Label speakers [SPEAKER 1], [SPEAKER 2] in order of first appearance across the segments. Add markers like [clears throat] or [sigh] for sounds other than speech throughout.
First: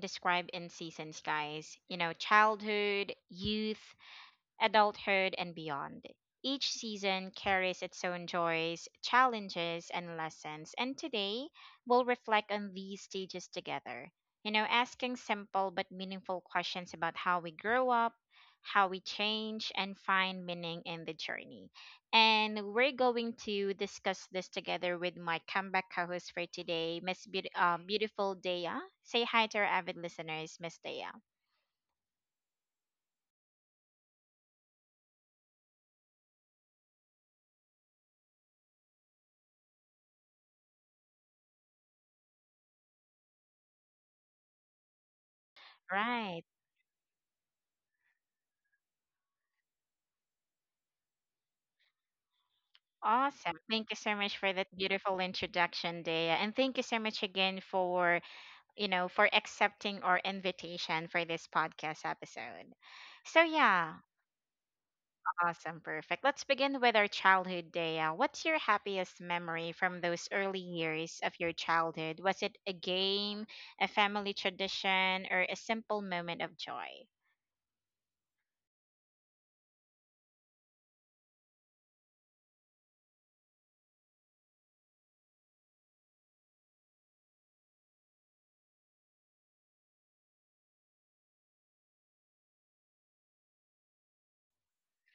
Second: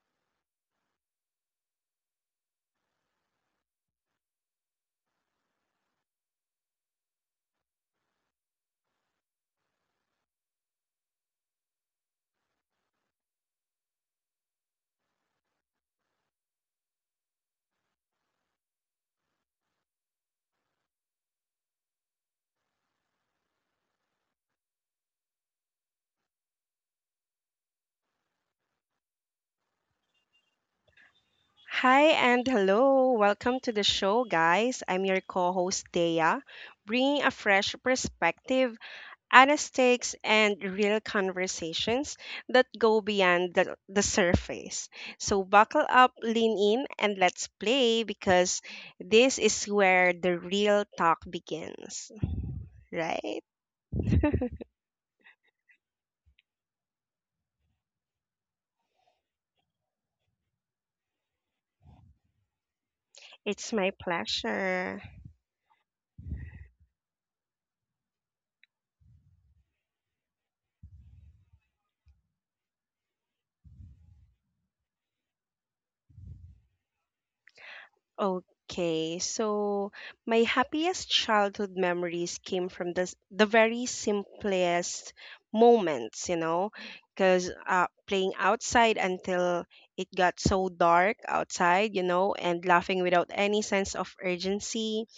[SPEAKER 1] described in seasons, guys. You know, childhood, youth, adulthood, and beyond. Each season carries its own joys, challenges, and lessons, and today we'll reflect on these stages together. You know, asking simple but meaningful questions about how we grow up, how we change, and find meaning in the journey. And we're going to discuss this together with my comeback co host for today, Beautiful Dea. Say hi to our avid listeners, Miss Dea.
[SPEAKER 2] Hi and hello. Welcome to the show, guys. I'm your co host, Dea, bringing a fresh perspective, honest takes, and real conversations that go beyond the surface. So, buckle up,
[SPEAKER 1] Right.
[SPEAKER 2] lean in, and let's play because this is where the real talk begins, right?
[SPEAKER 1] Awesome. Thank you so much for that beautiful introduction, Dea. And thank you so much again for, you know, for accepting our invitation for this podcast episode. So,
[SPEAKER 2] It's my
[SPEAKER 1] yeah,
[SPEAKER 2] pleasure.
[SPEAKER 1] awesome. Perfect. Let's begin with our childhood, Dea. What's your happiest memory from those early years of your childhood? Was it a game, a family tradition, or a simple moment of joy?
[SPEAKER 2] Okay, so my happiest childhood memories came from the very simplest moments, you know, because playing outside until it got so dark outside, you know, and laughing without any sense of urgency,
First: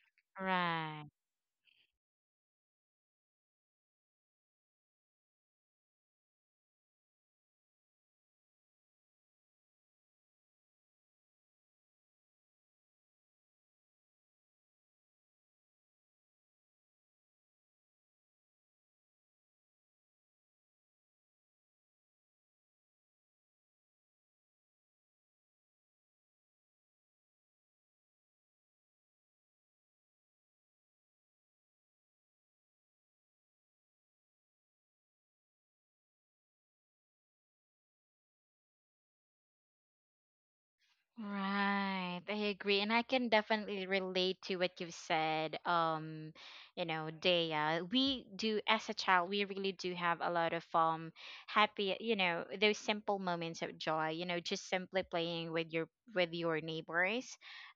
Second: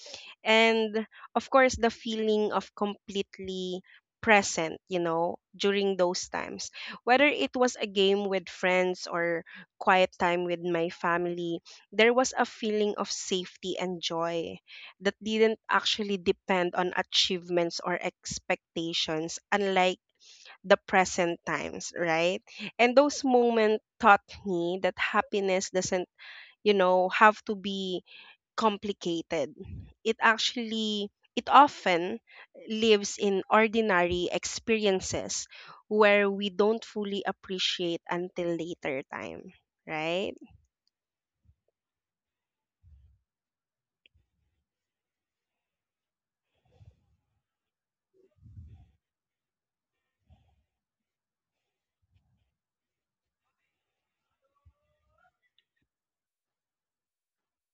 [SPEAKER 2] and
[SPEAKER 1] Right.
[SPEAKER 2] of course the feeling of completely present, you know, during those times, whether it was a game with friends or quiet time with my family, there was a feeling of safety and joy that didn't actually depend on achievements or expectations, unlike the present times, right? And those moments taught me that happiness doesn't, you know, have to be complicated. It actually it often lives in ordinary experiences where we don't fully appreciate until later time, right?
[SPEAKER 1] Right. I agree. And I can definitely relate to what you've said. You know, Dea, we do as a child, we really do have a lot of happy, you know, those simple moments of joy, you know, just simply playing with your neighbors,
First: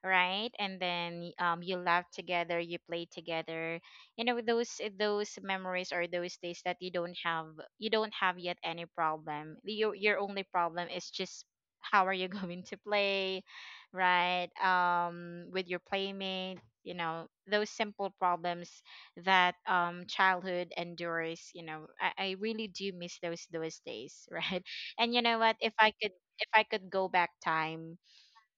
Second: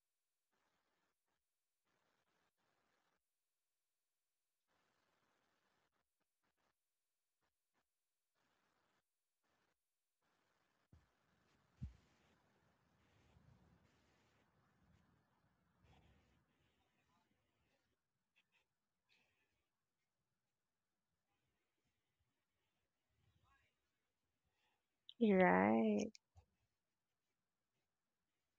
[SPEAKER 1] right? And then you laugh together, you play together. You know, those memories or those days that you don't have yet any problem. Your only problem is just how are you [laughs] going to play, right, with your playmate, you know, those simple problems that childhood endures, you know. I really do miss those days [laughs] right? And you know what, if i
[SPEAKER 2] Right.
[SPEAKER 1] could if i could go back time,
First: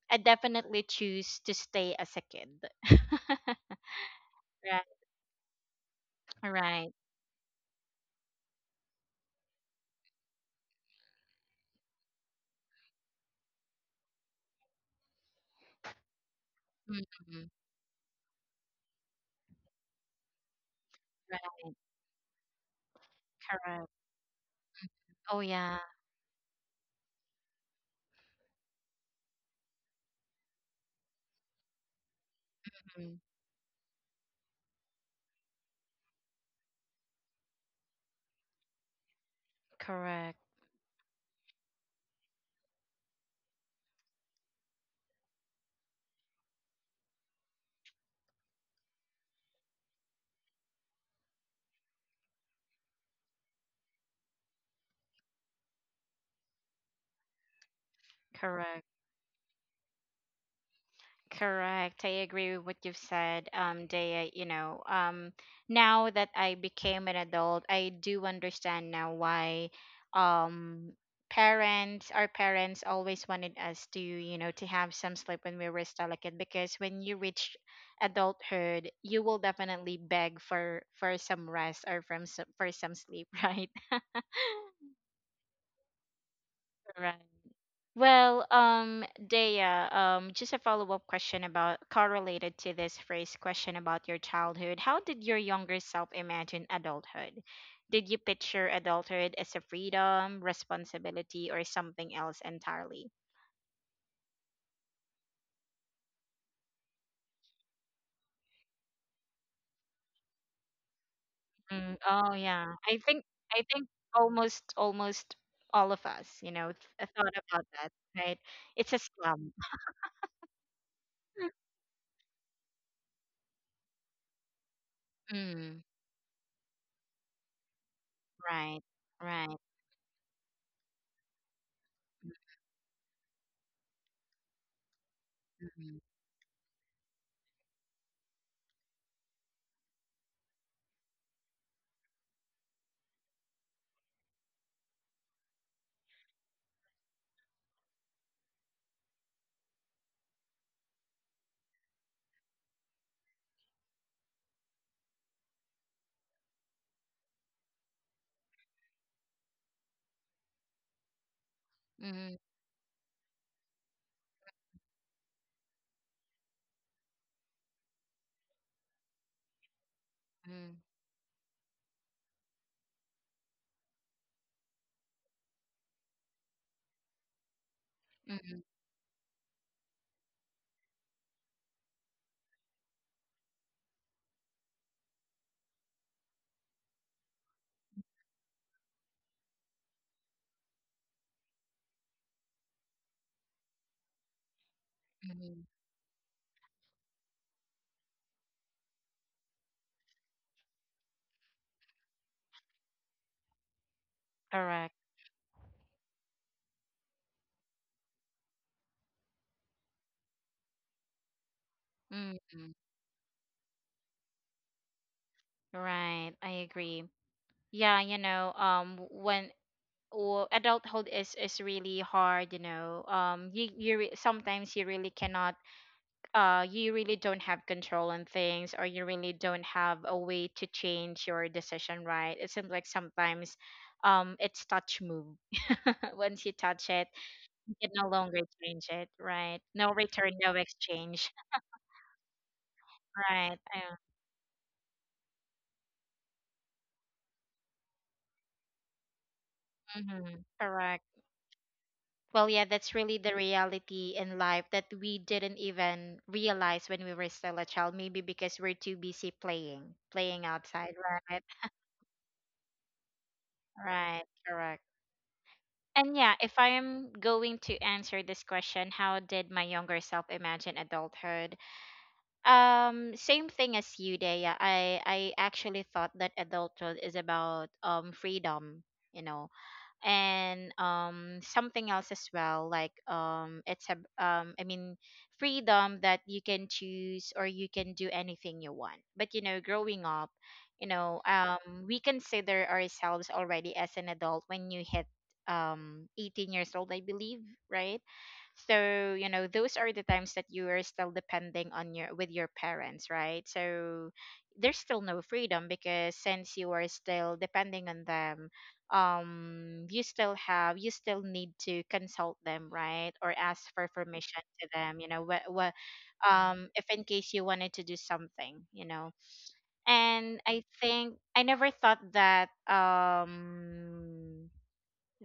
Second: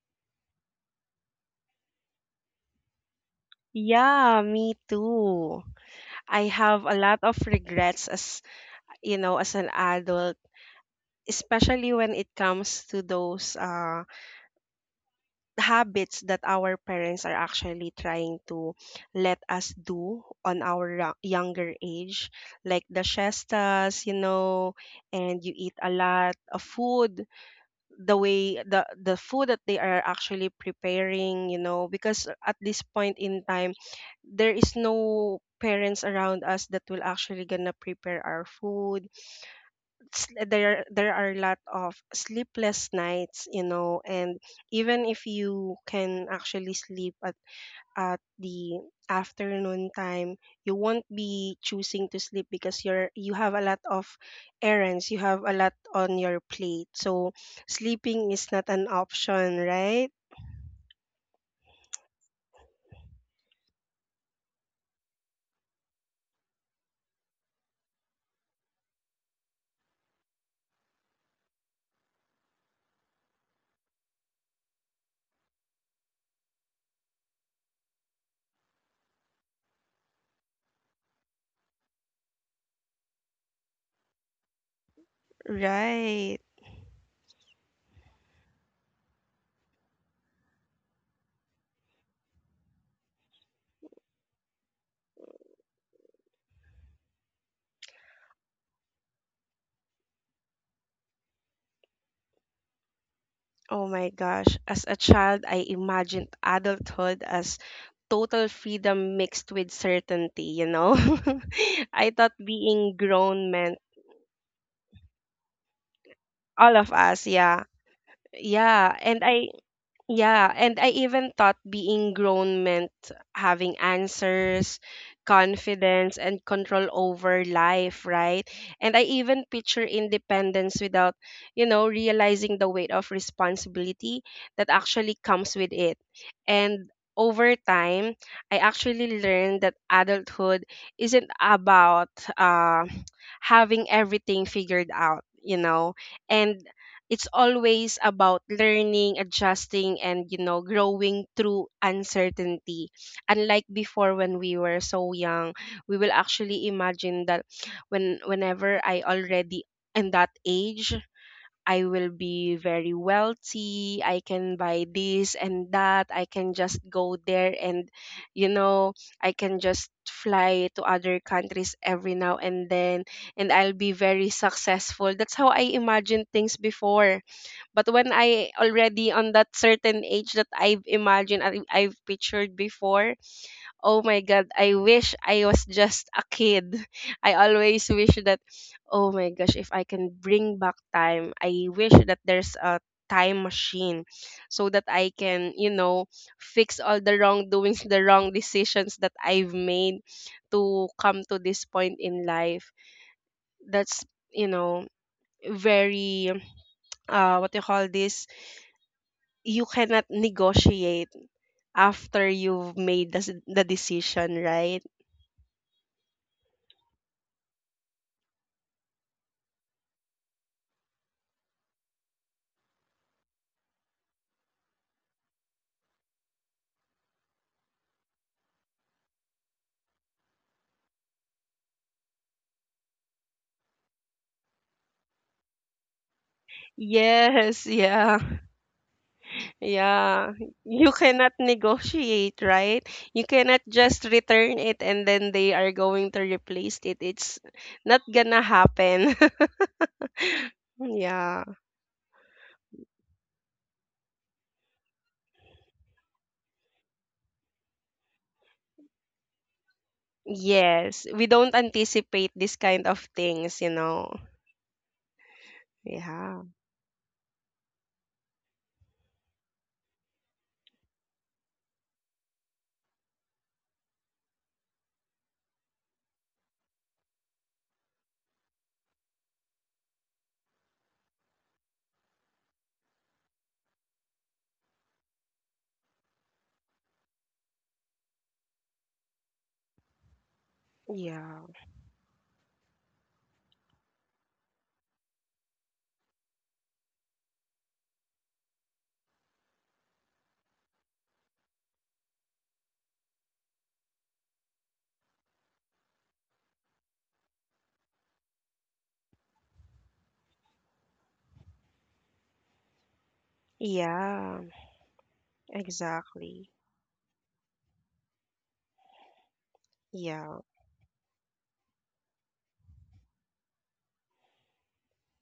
[SPEAKER 1] I definitely choose to stay as a kid. [laughs]
[SPEAKER 2] Yeah, me
[SPEAKER 1] Right.
[SPEAKER 2] too. I have
[SPEAKER 1] Right.
[SPEAKER 2] a lot of regrets as, you know, as an adult, especially when it comes to those habits that our
[SPEAKER 1] Hmm.
[SPEAKER 2] parents are actually trying to let us do on younger
[SPEAKER 1] Right.
[SPEAKER 2] age, like the
[SPEAKER 1] Correct.
[SPEAKER 2] siestas, you know, and
[SPEAKER 1] Oh
[SPEAKER 2] you eat
[SPEAKER 1] yeah.
[SPEAKER 2] a lot of food, the way the food that they are actually preparing, you know, because at this point
[SPEAKER 1] mm,
[SPEAKER 2] in time, there is no parents around us that will actually gonna prepare our food.
[SPEAKER 1] Correct.
[SPEAKER 2] There are a lot of sleepless nights, you know, and even if you can actually sleep at the afternoon time, you won't be choosing to sleep because you have a lot of errands, you have a lot on your plate, so sleeping is not an
[SPEAKER 1] Correct.
[SPEAKER 2] option, right?
[SPEAKER 1] Correct. I agree with what you've said, Dea. You know, now that I became an adult, I do understand now why, um, parents, our parents always wanted us to, you know, to have some sleep when we were still a kid, because when you reach adulthood, you will definitely beg for some rest, for some sleep, [laughs] right? [laughs]
[SPEAKER 2] Right.
[SPEAKER 1] Right. Well, Dea, just a follow-up question about correlated to this first question about your childhood. How did your younger self imagine adulthood? Did you picture adulthood as a freedom, responsibility, or something else entirely?
[SPEAKER 2] Oh my gosh. As a child, I imagined adulthood as total freedom mixed with certainty, you know? [laughs] I thought
[SPEAKER 1] Oh yeah,
[SPEAKER 2] being
[SPEAKER 1] I think
[SPEAKER 2] grown
[SPEAKER 1] I
[SPEAKER 2] meant
[SPEAKER 1] think almost all of us, you know,
[SPEAKER 2] all of us,
[SPEAKER 1] thought
[SPEAKER 2] yeah.
[SPEAKER 1] about that, right?
[SPEAKER 2] Yeah.
[SPEAKER 1] It's a
[SPEAKER 2] And I
[SPEAKER 1] slum.
[SPEAKER 2] Yeah, and I even thought
[SPEAKER 1] [laughs]
[SPEAKER 2] being grown meant having answers,
[SPEAKER 1] Mm,
[SPEAKER 2] confidence, and control over life, right?
[SPEAKER 1] right,
[SPEAKER 2] And I even
[SPEAKER 1] right.
[SPEAKER 2] picture independence without, you know, realizing the weight of responsibility that actually comes with it.
[SPEAKER 1] Mm-hmm.
[SPEAKER 2] And over time, I actually learned that adulthood isn't about uh, having everything figured out, you know, and it's always about learning, adjusting, and you know, growing through uncertainty. Unlike before when we were so young, we will actually imagine that whenever I already in that age, I will
[SPEAKER 1] Mm-hmm.
[SPEAKER 2] be very wealthy. I can buy this and that. I can just go there and, you know, I can just fly to
[SPEAKER 1] Mm-hmm.
[SPEAKER 2] other countries every now and then, and I'll be very successful. That's how I imagined things before, but when I
[SPEAKER 1] Mm-hmm.
[SPEAKER 2] already on that certain age that I've imagined, I've pictured before, oh my God, I wish I was just a kid. [laughs] I always wish that, oh my gosh, if I can bring back time, I wish that there's a time machine so that I can,
[SPEAKER 1] Mm-hmm.
[SPEAKER 2] you know, fix all the wrongdoings, [laughs] the wrong decisions that I've made to come to this point in life. That's, you know,
[SPEAKER 1] Correct.
[SPEAKER 2] very what you call this, you cannot negotiate after
[SPEAKER 1] Mm,
[SPEAKER 2] you've made the decision, right?
[SPEAKER 1] right, I agree. Yeah, you know, w- when w adulthood is really hard, you know, you you re sometimes you really cannot, you really don't have control on things, or you really don't have a way to change your decision, right? It seems like sometimes, it's touch move. [laughs] Once you touch it,
[SPEAKER 2] Yes,
[SPEAKER 1] you can no
[SPEAKER 2] yeah,
[SPEAKER 1] longer change it, right? No return,
[SPEAKER 2] yeah.
[SPEAKER 1] no
[SPEAKER 2] You
[SPEAKER 1] exchange,
[SPEAKER 2] cannot negotiate, right?
[SPEAKER 1] [laughs]
[SPEAKER 2] You
[SPEAKER 1] right?
[SPEAKER 2] cannot just return it and then they are going to replace it. It's not gonna happen.
[SPEAKER 1] Mhm,
[SPEAKER 2] [laughs]
[SPEAKER 1] Correct.
[SPEAKER 2] Yeah.
[SPEAKER 1] Well, yeah, that's really the reality in life that we didn't even realize when we were still a child, maybe because we're too busy playing, playing outside,
[SPEAKER 2] Yes, we
[SPEAKER 1] right?
[SPEAKER 2] don't anticipate this kind of things, you know.
[SPEAKER 1] Right, correct. And yeah,
[SPEAKER 2] Yeah.
[SPEAKER 1] if I am going to answer this question, how did my younger self imagine adulthood? Same thing as you, Dea. I actually thought that adulthood is about freedom, you know, and something else as well, like, it's a I mean freedom that you can choose or you can do anything you want. But you know, growing up, you know,
[SPEAKER 2] Yeah.
[SPEAKER 1] we consider ourselves already as an adult when you hit 18 years old, I believe, right? So you know, those are the times that you are still depending on your parents, right? So there's still no freedom, because since you are still depending on them, you still need to consult them, right, or ask for permission
[SPEAKER 2] Yeah.
[SPEAKER 1] to them. You know, what
[SPEAKER 2] Exactly.
[SPEAKER 1] if in case you wanted to do something, you know. And
[SPEAKER 2] Yeah.
[SPEAKER 1] I think I never thought that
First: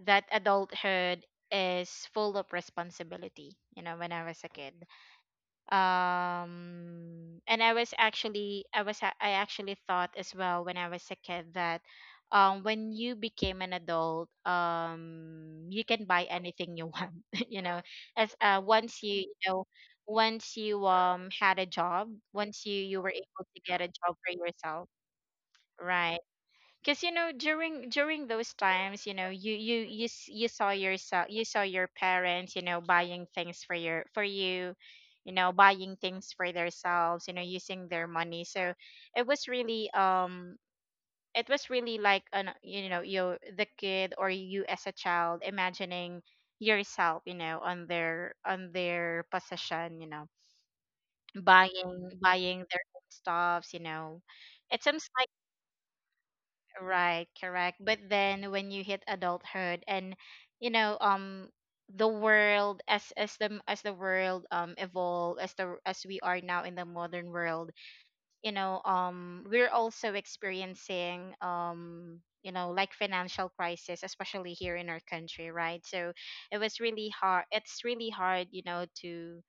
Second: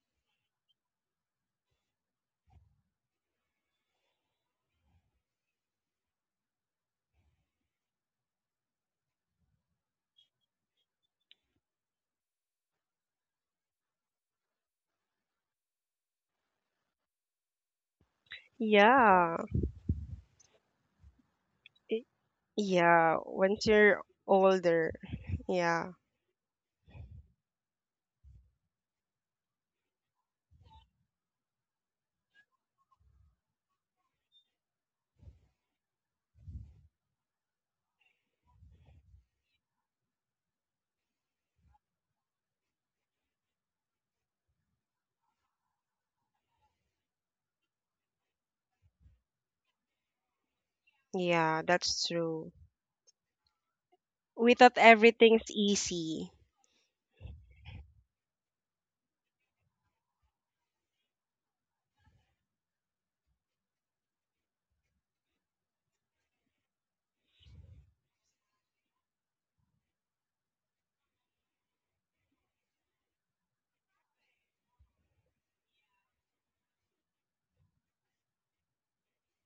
[SPEAKER 1] that adulthood is full of responsibility, you know, when I was a kid. And I was actually I was a- I actually thought as well when I was a kid that when you became an adult, you can buy anything you want. [laughs] You know, as once you, you
[SPEAKER 2] Yeah.
[SPEAKER 1] know, once you had a job, once you were
[SPEAKER 2] Yeah,
[SPEAKER 1] able to
[SPEAKER 2] once
[SPEAKER 1] get a
[SPEAKER 2] you're
[SPEAKER 1] job for yourself,
[SPEAKER 2] older. Yeah.
[SPEAKER 1] right? Because you know, during those times, you know, you saw yourself, you saw your parents, you know, buying things for your for you, you know, buying things for themselves, you know, using their money. So it was really um it was really like, an you know, you the kid or you as a child imagining yourself, you know, on their possession, you know,
[SPEAKER 2] Yeah, that's true.
[SPEAKER 1] buying their own stuffs, you know,
[SPEAKER 2] We
[SPEAKER 1] it
[SPEAKER 2] thought
[SPEAKER 1] seems.
[SPEAKER 2] everything's easy.
[SPEAKER 1] Right, correct. But then when you hit adulthood, and you know, the world as, as the world evolve, as the as we are now in the modern world, you know, we're also experiencing, you know, like financial crisis, especially here in our country, right? So it's really hard, you know,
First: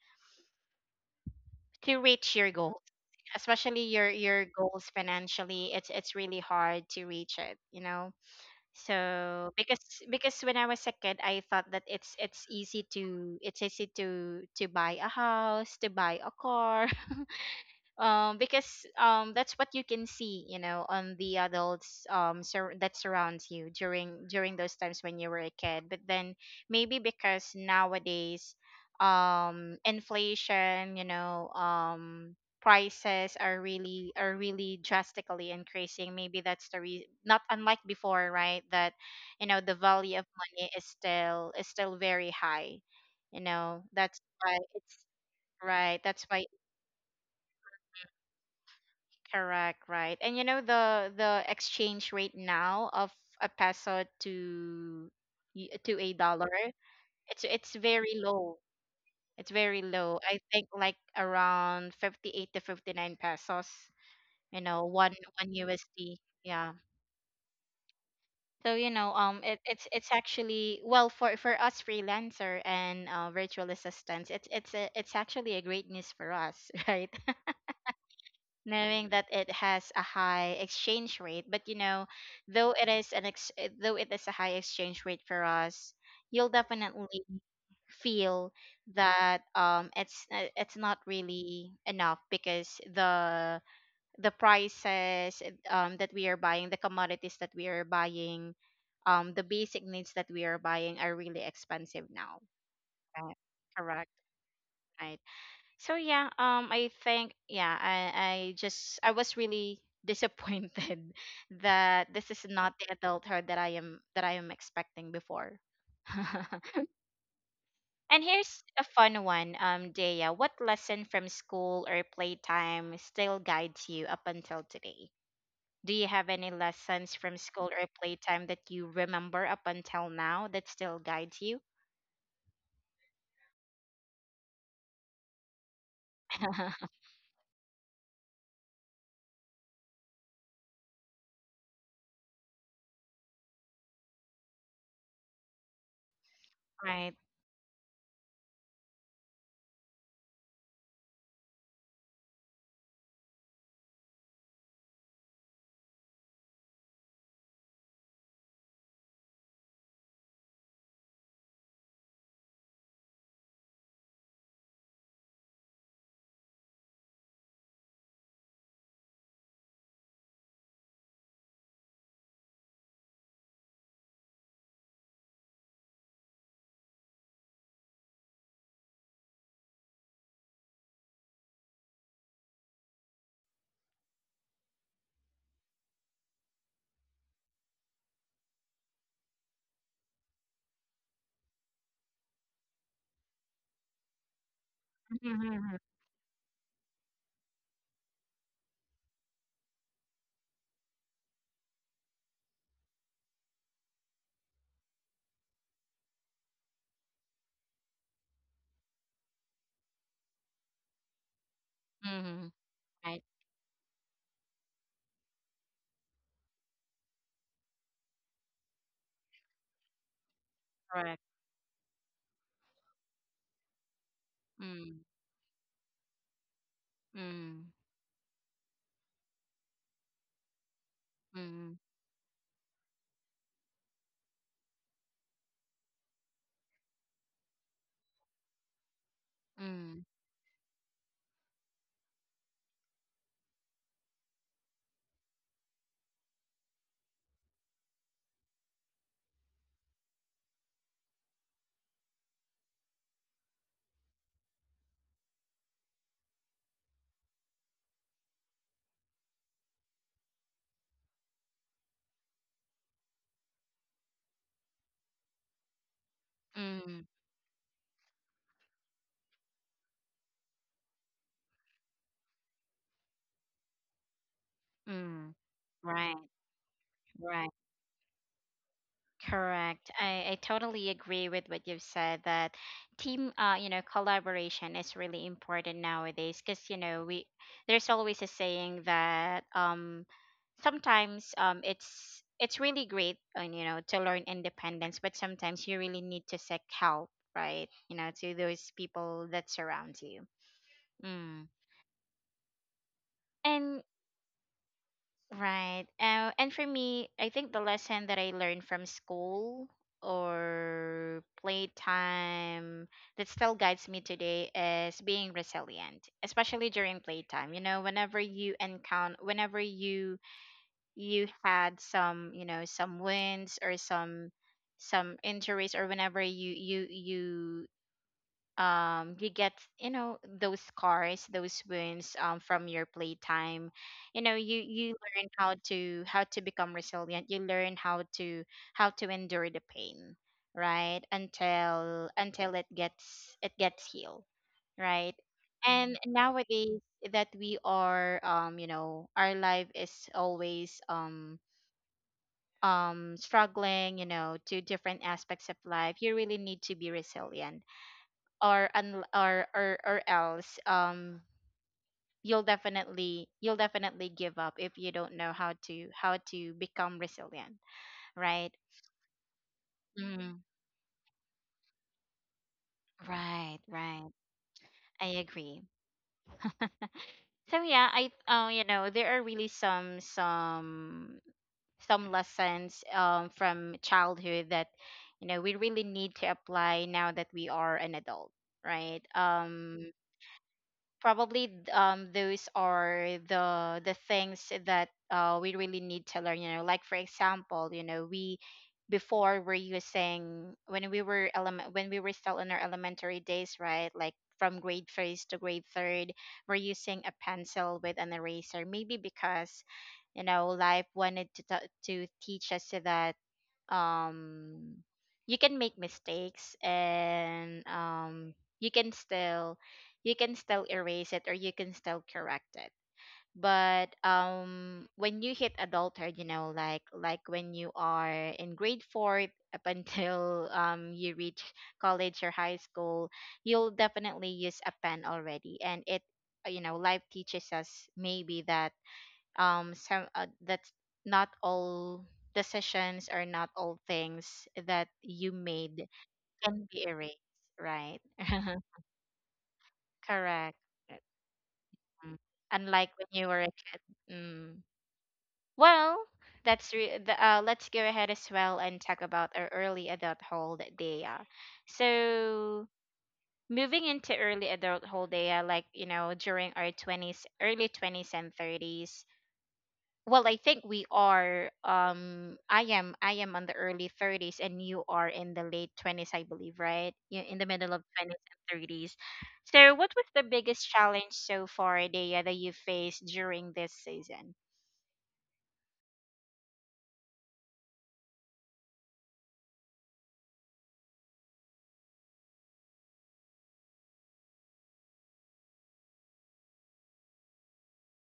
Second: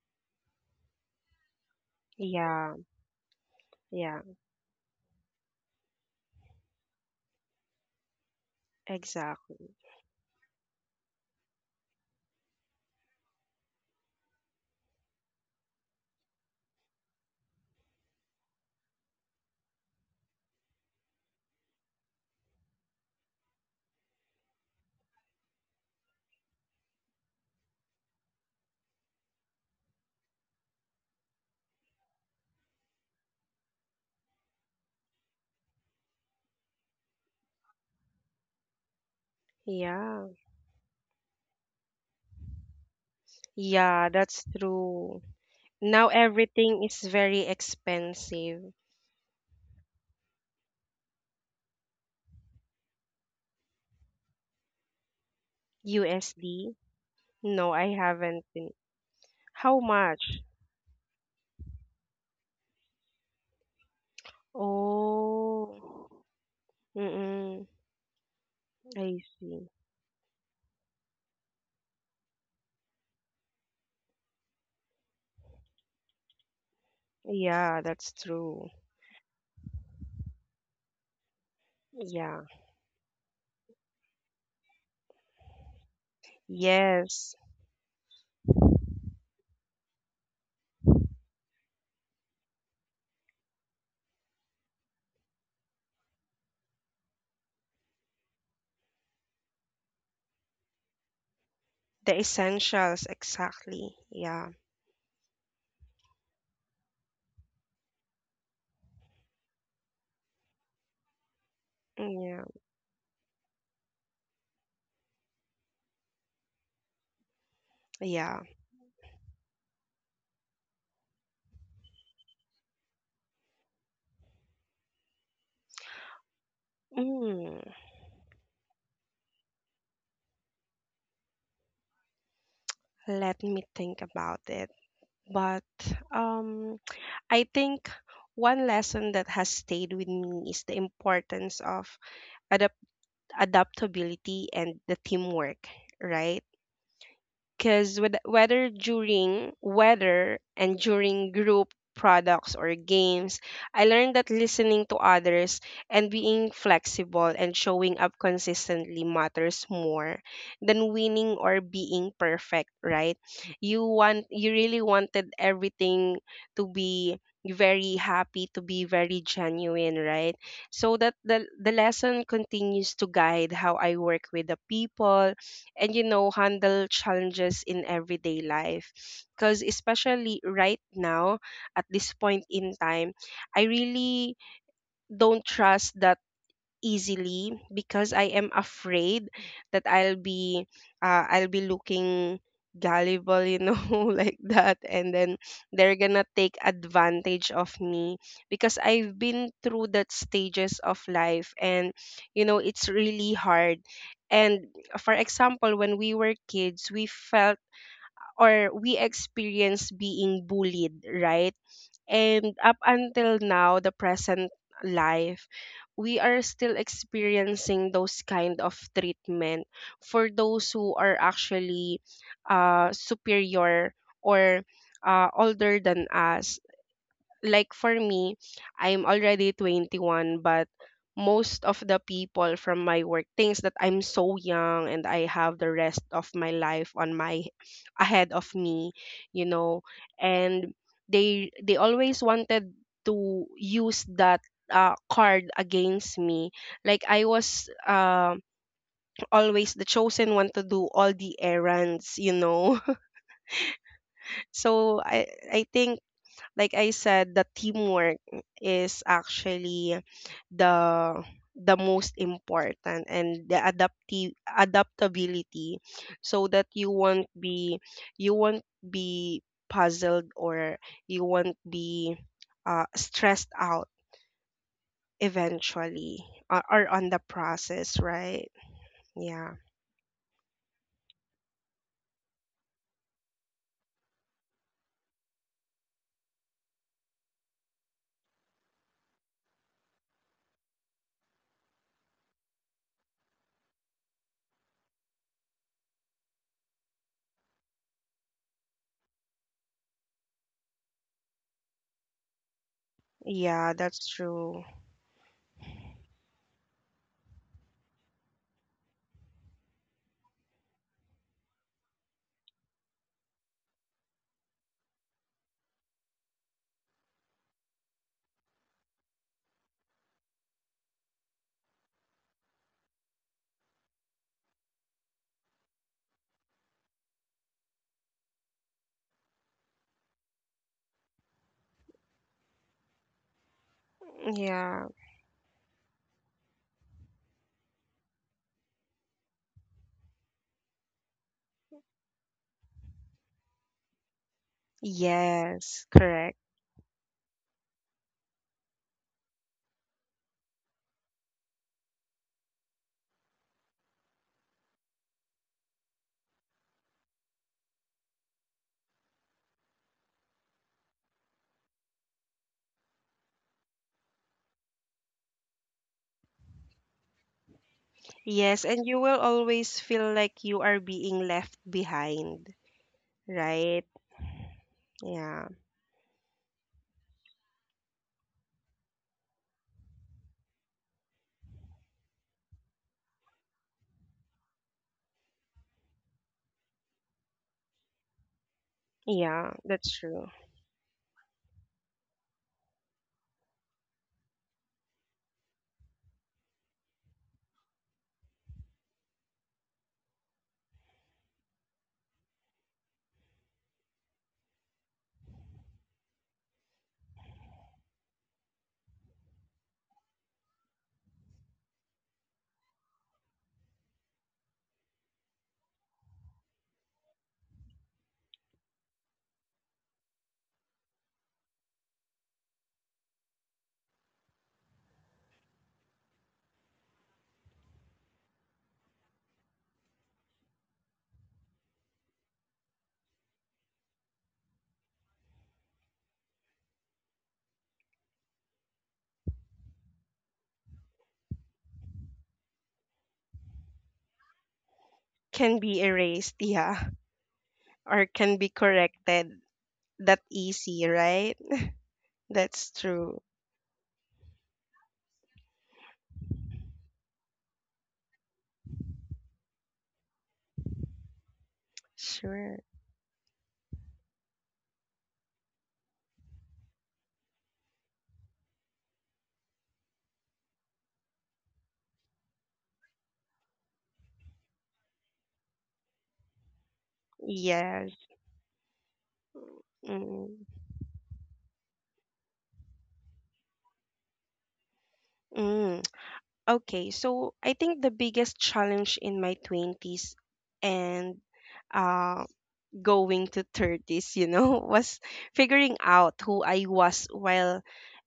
[SPEAKER 1] to reach your
[SPEAKER 2] Yeah.
[SPEAKER 1] goals, especially
[SPEAKER 2] Yeah,
[SPEAKER 1] your goals financially. It's really hard to reach it, you know,
[SPEAKER 2] exactly.
[SPEAKER 1] because when I was a kid, I thought that it's easy to buy a house, to buy a car, because that's what you can see, you know, on the adults, that surrounds you during those times when you were a kid. But then maybe because nowadays, inflation, you know, prices are really, drastically increasing. Maybe that's the reason, not unlike before, right? That you know, the value of
[SPEAKER 2] Yeah.
[SPEAKER 1] money is still, very high, you know,
[SPEAKER 2] Yeah,
[SPEAKER 1] that's
[SPEAKER 2] that's
[SPEAKER 1] why it's,
[SPEAKER 2] true.
[SPEAKER 1] right,
[SPEAKER 2] Now
[SPEAKER 1] that's why.
[SPEAKER 2] everything is very expensive.
[SPEAKER 1] Correct, right. And you know, the exchange rate now of a peso to, to a dollar,
[SPEAKER 2] USD?
[SPEAKER 1] it's
[SPEAKER 2] No,
[SPEAKER 1] it's
[SPEAKER 2] I
[SPEAKER 1] very
[SPEAKER 2] haven't.
[SPEAKER 1] low.
[SPEAKER 2] Been-
[SPEAKER 1] It's
[SPEAKER 2] How
[SPEAKER 1] very low.
[SPEAKER 2] much?
[SPEAKER 1] I think like around 58 to 59 pesos, you know, one
[SPEAKER 2] Oh.
[SPEAKER 1] USD. Yeah.
[SPEAKER 2] Mm-mm.
[SPEAKER 1] So, you know,
[SPEAKER 2] I see.
[SPEAKER 1] it's actually, well, for us freelancer and virtual assistants, it's actually a great news for us, [laughs] right?
[SPEAKER 2] Yeah, that's true.
[SPEAKER 1] Knowing that it has a high exchange rate. But you know,
[SPEAKER 2] Yeah.
[SPEAKER 1] though it is an ex- though it is a high exchange rate for us, you'll definitely
[SPEAKER 2] Yes.
[SPEAKER 1] feel that it's not really enough, because the prices, that we are buying, the commodities that we are buying, the basic needs that we are buying are really expensive
[SPEAKER 2] The
[SPEAKER 1] now.
[SPEAKER 2] essentials,
[SPEAKER 1] Right.
[SPEAKER 2] exactly.
[SPEAKER 1] Correct.
[SPEAKER 2] Yeah.
[SPEAKER 1] So yeah, I think, yeah, I just I was really disappointed [laughs] that
[SPEAKER 2] mm,
[SPEAKER 1] this
[SPEAKER 2] Yeah.
[SPEAKER 1] is not the adulthood that I am expecting before. [laughs] And
[SPEAKER 2] Yeah.
[SPEAKER 1] here's a fun one, Dea. What lesson from school or playtime still guides you up until today? Do you have any lessons from
[SPEAKER 2] Mm,
[SPEAKER 1] school or playtime that you remember up until now that still guides you?
[SPEAKER 2] let me think about it. But um,
[SPEAKER 1] [laughs]
[SPEAKER 2] I think one lesson that has stayed with me is the importance of adapt adaptability and the teamwork, right?
[SPEAKER 1] Right. [laughs]
[SPEAKER 2] Because whether during whether and during group products or games, I learned that listening to others and being flexible and showing up consistently matters more than winning or being perfect, right? You really wanted everything to be very happy, to be very genuine, right? So that the lesson continues to guide how I work with the people and, you know, handle challenges in everyday life, because especially right now, at this point in time, I really don't trust that easily because I am afraid that I'll be looking gullible, you know, [laughs] like that, and then they're gonna take advantage of me because I've been through that stages of life, and you know, it's really hard. And for example, when we were kids, we felt or we experienced being bullied, right? And
[SPEAKER 1] Mm-hmm.
[SPEAKER 2] up
[SPEAKER 1] Right.
[SPEAKER 2] until now, the present life, we are still experiencing those kind of treatment for those who are
[SPEAKER 1] Correct.
[SPEAKER 2] actually superior or older than us. Like
[SPEAKER 1] Mm-hmm.
[SPEAKER 2] for me, I'm already 21, but most of
[SPEAKER 1] Mm,
[SPEAKER 2] the people from my work thinks that I'm so young and I have the rest of my life on my ahead of me, you know.
[SPEAKER 1] mm,
[SPEAKER 2] And they always wanted to use that card against me. Like I was [clears throat] always the chosen one to do all the errands, you know. [laughs] So I think, like I said, the teamwork is actually the the most important, and the adaptive adaptability, so that
[SPEAKER 1] mm,
[SPEAKER 2] you won't be puzzled or you won't be stressed out
[SPEAKER 1] mm.
[SPEAKER 2] eventually
[SPEAKER 1] Right,
[SPEAKER 2] or on the
[SPEAKER 1] right.
[SPEAKER 2] process, right? Yeah.
[SPEAKER 1] Correct. I totally agree with what you've said that team, you know, collaboration is really important nowadays, because, you know, we there's always a saying that sometimes it's really great, and you know, to learn independence, but sometimes you really need to seek help, right? You know, to those people that surround you. Mm.
[SPEAKER 2] Yeah,
[SPEAKER 1] And
[SPEAKER 2] that's true.
[SPEAKER 1] right. And for me, I think the lesson that I learned from school or playtime that still guides me today is being resilient, especially during playtime. You know, whenever you encounter, whenever you had some, you know, some wins, or some injuries, or whenever you you get, you know, those scars, those wounds, from your playtime. You know, you
[SPEAKER 2] Yeah.
[SPEAKER 1] you learn how to become resilient. You learn how to endure the pain, right, until it gets, it gets healed, right.
[SPEAKER 2] Yes,
[SPEAKER 1] And
[SPEAKER 2] correct.
[SPEAKER 1] nowadays that we are, you know, our life is always, struggling, you know, to different aspects of life. You really need to be resilient, or or else, you'll definitely, you'll definitely give up if you don't know how to become resilient, right.
[SPEAKER 2] Yes, and you will always feel
[SPEAKER 1] Mm.
[SPEAKER 2] like you are being left behind,
[SPEAKER 1] Right,
[SPEAKER 2] right?
[SPEAKER 1] right. I
[SPEAKER 2] Yeah.
[SPEAKER 1] agree. So yeah, I you know, there are really some lessons, from childhood that, you know, we really need to apply now that we are an adult, right.
[SPEAKER 2] Yeah, that's true.
[SPEAKER 1] Probably, those are the things that, we really need to learn, you know, like for example, you know, we before we're using when we were element when we were still in our elementary days, right, like from grade first to grade third, we're using a pencil with an eraser, maybe because, you know, life wanted to teach us that, um you can make mistakes, and, you can still, you can still erase it, or you can still correct it. But, when you hit adulthood, you know, like, when you are in grade 4 up until, you reach college or high school, you'll definitely use a pen already. And it you know, life teaches us maybe that, some that's not all decisions, or not all things that you
[SPEAKER 2] Can be
[SPEAKER 1] made
[SPEAKER 2] erased,
[SPEAKER 1] can be
[SPEAKER 2] yeah,
[SPEAKER 1] erased,
[SPEAKER 2] [laughs]
[SPEAKER 1] right.
[SPEAKER 2] or can be
[SPEAKER 1] [laughs]
[SPEAKER 2] corrected that
[SPEAKER 1] Correct.
[SPEAKER 2] easy, right?
[SPEAKER 1] Mm.
[SPEAKER 2] That's
[SPEAKER 1] Unlike when
[SPEAKER 2] true.
[SPEAKER 1] you were a kid. Mm. Well, let's go ahead as well and talk about our early adulthood, Daya.
[SPEAKER 2] Sure.
[SPEAKER 1] So, moving into early adulthood, Daya, like, you know, during our 20s, early 20s and 30s. Well, I think we are, I am on the early 30s, and you are in the late 20s, I believe, right? You in the middle of
[SPEAKER 2] Yes.
[SPEAKER 1] 20s and 30s. So what was the
[SPEAKER 2] Mm.
[SPEAKER 1] biggest challenge so far, Dea, that you faced during this season?
[SPEAKER 2] Mm. Okay, so I think the biggest challenge in my 20s and uh going to 30s, you know, [laughs] was figuring out who I was while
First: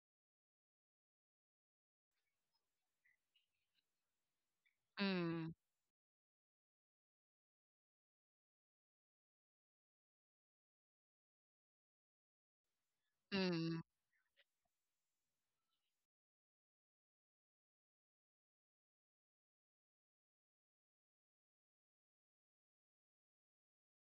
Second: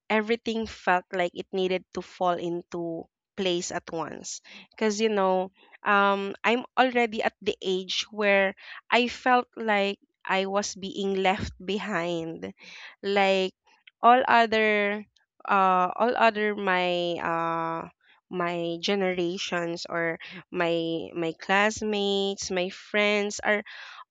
[SPEAKER 2] everything felt like it needed to fall into place at once, because you
[SPEAKER 1] Mm.
[SPEAKER 2] know, um, I'm already at the age where I felt like I was being left behind, like
[SPEAKER 1] Mm.
[SPEAKER 2] all other all other my my generations or my classmates, my friends, are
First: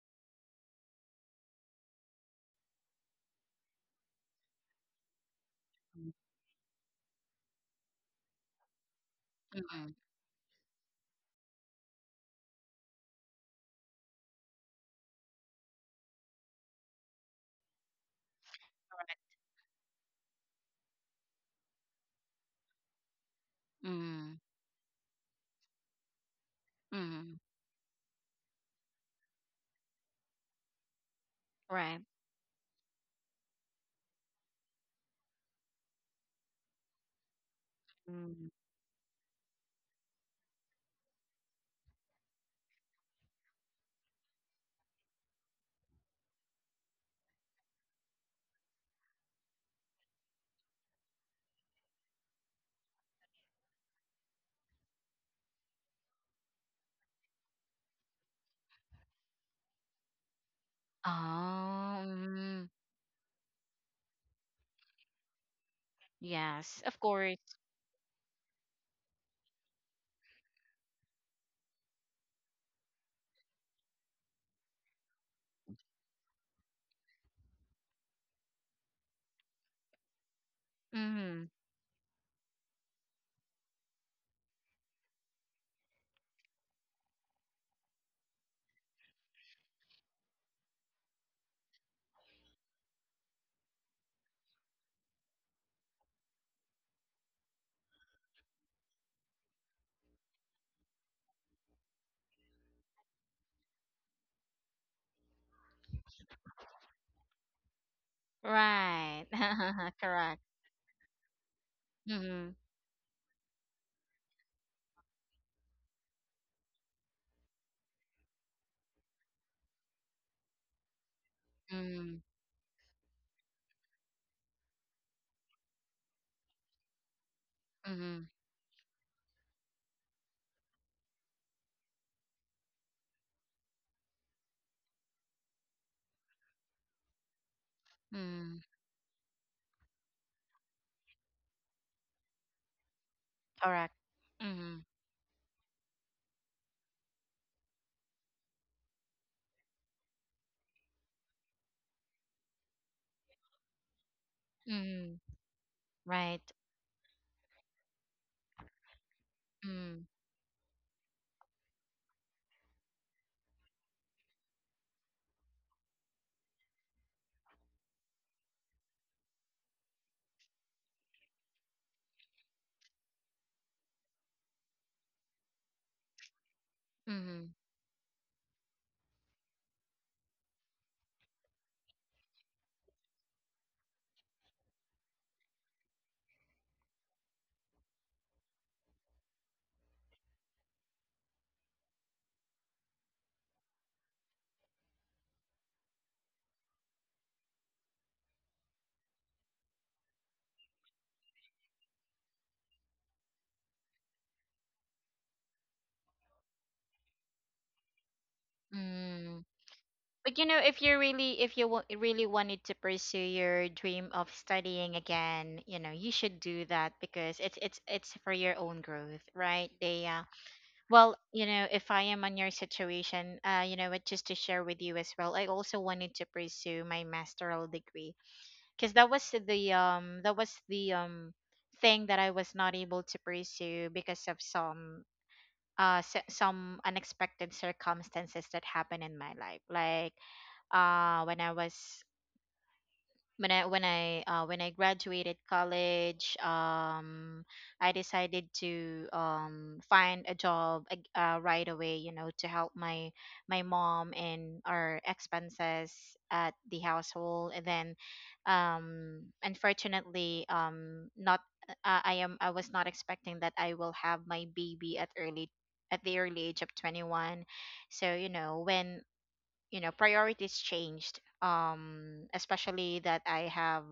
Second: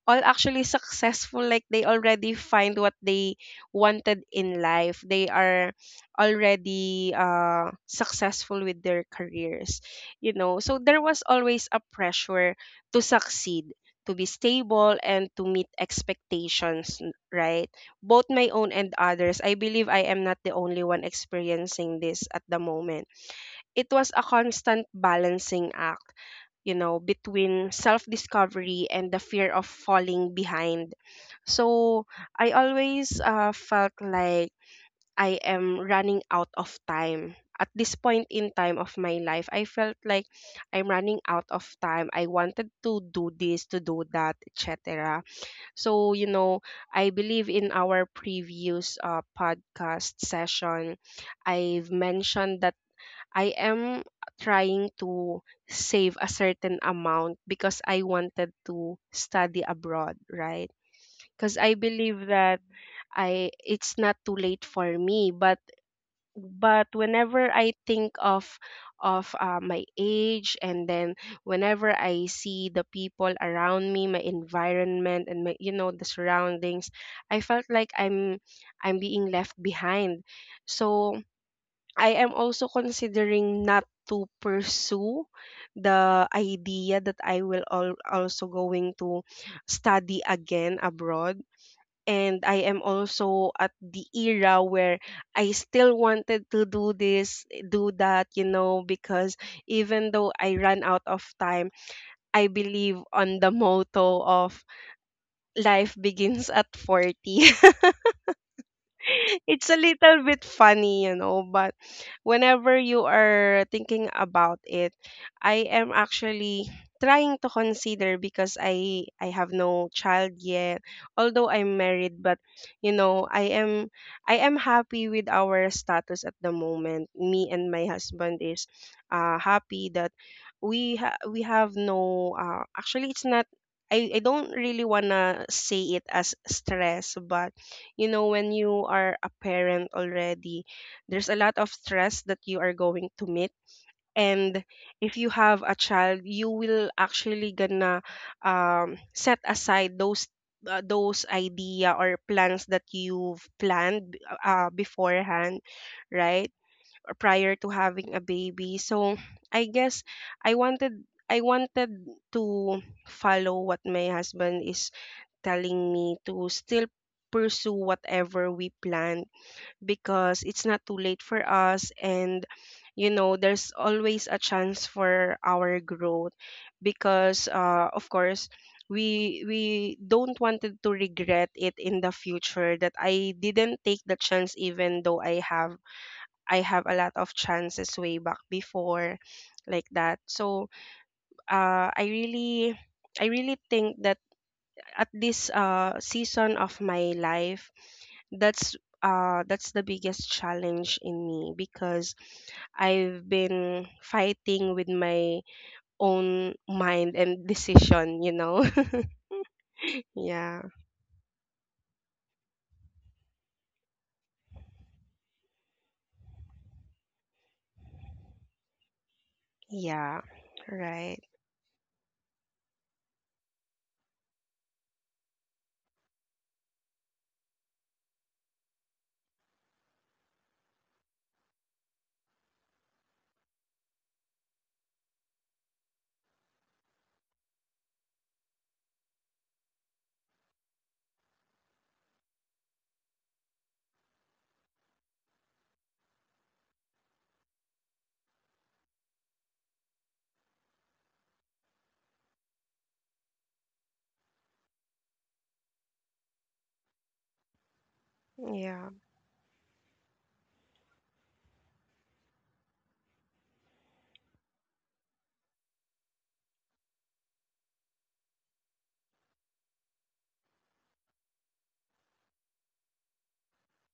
[SPEAKER 2] all actually successful, like they already find what they wanted in life. They are
[SPEAKER 1] Mm.
[SPEAKER 2] already successful with their careers,
[SPEAKER 1] Mm.
[SPEAKER 2] you know, so there was always a pressure to succeed, to be stable, and to meet expectations, right? Both my own and others. I believe I am not the only one experiencing this at the moment. It was a
[SPEAKER 1] Mm.
[SPEAKER 2] constant balancing act, you know,
[SPEAKER 1] Mm.
[SPEAKER 2] between self discovery and the fear of falling behind.
[SPEAKER 1] Right.
[SPEAKER 2] So I always felt like I am running out of time. At this point in
[SPEAKER 1] Mm.
[SPEAKER 2] time of my life, I felt like I'm running out of time. I wanted to do this, to do that, etc. So, you know, I believe in our previous podcast session, I've mentioned that I am trying to save a certain amount because I wanted to study abroad, right? Because I
[SPEAKER 1] Oh.
[SPEAKER 2] believe that
[SPEAKER 1] Mm.
[SPEAKER 2] I it's not too late for me,
[SPEAKER 1] Yes,
[SPEAKER 2] but
[SPEAKER 1] of
[SPEAKER 2] whenever
[SPEAKER 1] course.
[SPEAKER 2] I think of my age, and then whenever I see the people around me, my environment and my, you know, the surroundings, I felt like I'm being left behind. So
[SPEAKER 1] Mm.
[SPEAKER 2] I am also considering not to pursue the idea that also going to study again abroad. And I am also at the era where I still wanted to do this, do that, you know, because even though I ran out of time, I believe on the motto of life begins at 40. [laughs]
[SPEAKER 1] Right.
[SPEAKER 2] [laughs] It's a
[SPEAKER 1] [laughs]
[SPEAKER 2] little
[SPEAKER 1] Correct.
[SPEAKER 2] bit funny, you know, but
[SPEAKER 1] Mm.
[SPEAKER 2] whenever you are thinking about it, I am actually trying to consider because I have no child yet. Although I'm married,
[SPEAKER 1] Mm.
[SPEAKER 2] but you know, I am happy with our status at the moment. Me and my
[SPEAKER 1] Mm.
[SPEAKER 2] husband is happy that we have no actually it's not I don't really wanna say it as stress, but you know when
[SPEAKER 1] Mm.
[SPEAKER 2] you are a parent already there's a lot of stress that you are going to meet.
[SPEAKER 1] Correct.
[SPEAKER 2] And
[SPEAKER 1] Mm-hmm.
[SPEAKER 2] if you have a child you will actually gonna set aside those idea or plans that you've planned
[SPEAKER 1] Mm-hmm.
[SPEAKER 2] beforehand,
[SPEAKER 1] Right.
[SPEAKER 2] right? Or prior to having a baby, so I guess
[SPEAKER 1] Mm.
[SPEAKER 2] i wanted I wanted to follow what my husband is telling me to still pursue whatever we plan, because it's not too late for us. And you know there's always a chance for our growth, because
[SPEAKER 1] Mm-hmm.
[SPEAKER 2] of course we don't wanted to regret it in the future that I didn't take the chance, even though I have a lot of chances way back before, like that. So uh, I really I really think that at this season of my life, that's that's the biggest challenge in me, because I've been fighting with my own mind and decision, you know.
[SPEAKER 1] Mm-hmm.
[SPEAKER 2] [laughs]
[SPEAKER 1] But you know,
[SPEAKER 2] Yeah.
[SPEAKER 1] if you really, if you wa- really wanted to pursue your dream of studying again, you know, you should do that because it's for your own growth, right?
[SPEAKER 2] Yeah.
[SPEAKER 1] Well,
[SPEAKER 2] Right.
[SPEAKER 1] you know, if I am on your situation, you know, what just to share with you as well, I also wanted to pursue my masteral degree, because that was the thing that I was not able to pursue because of some, s some unexpected circumstances that happened in my life, like, when I was when I when I when I graduated college, I decided to, find a job, right away. You know, to help my mom, and our expenses at the household. And then,
[SPEAKER 2] Yeah.
[SPEAKER 1] unfortunately, not I was not expecting that I will have my baby at the early age of 21. So you know, when, you know, priorities changed, especially that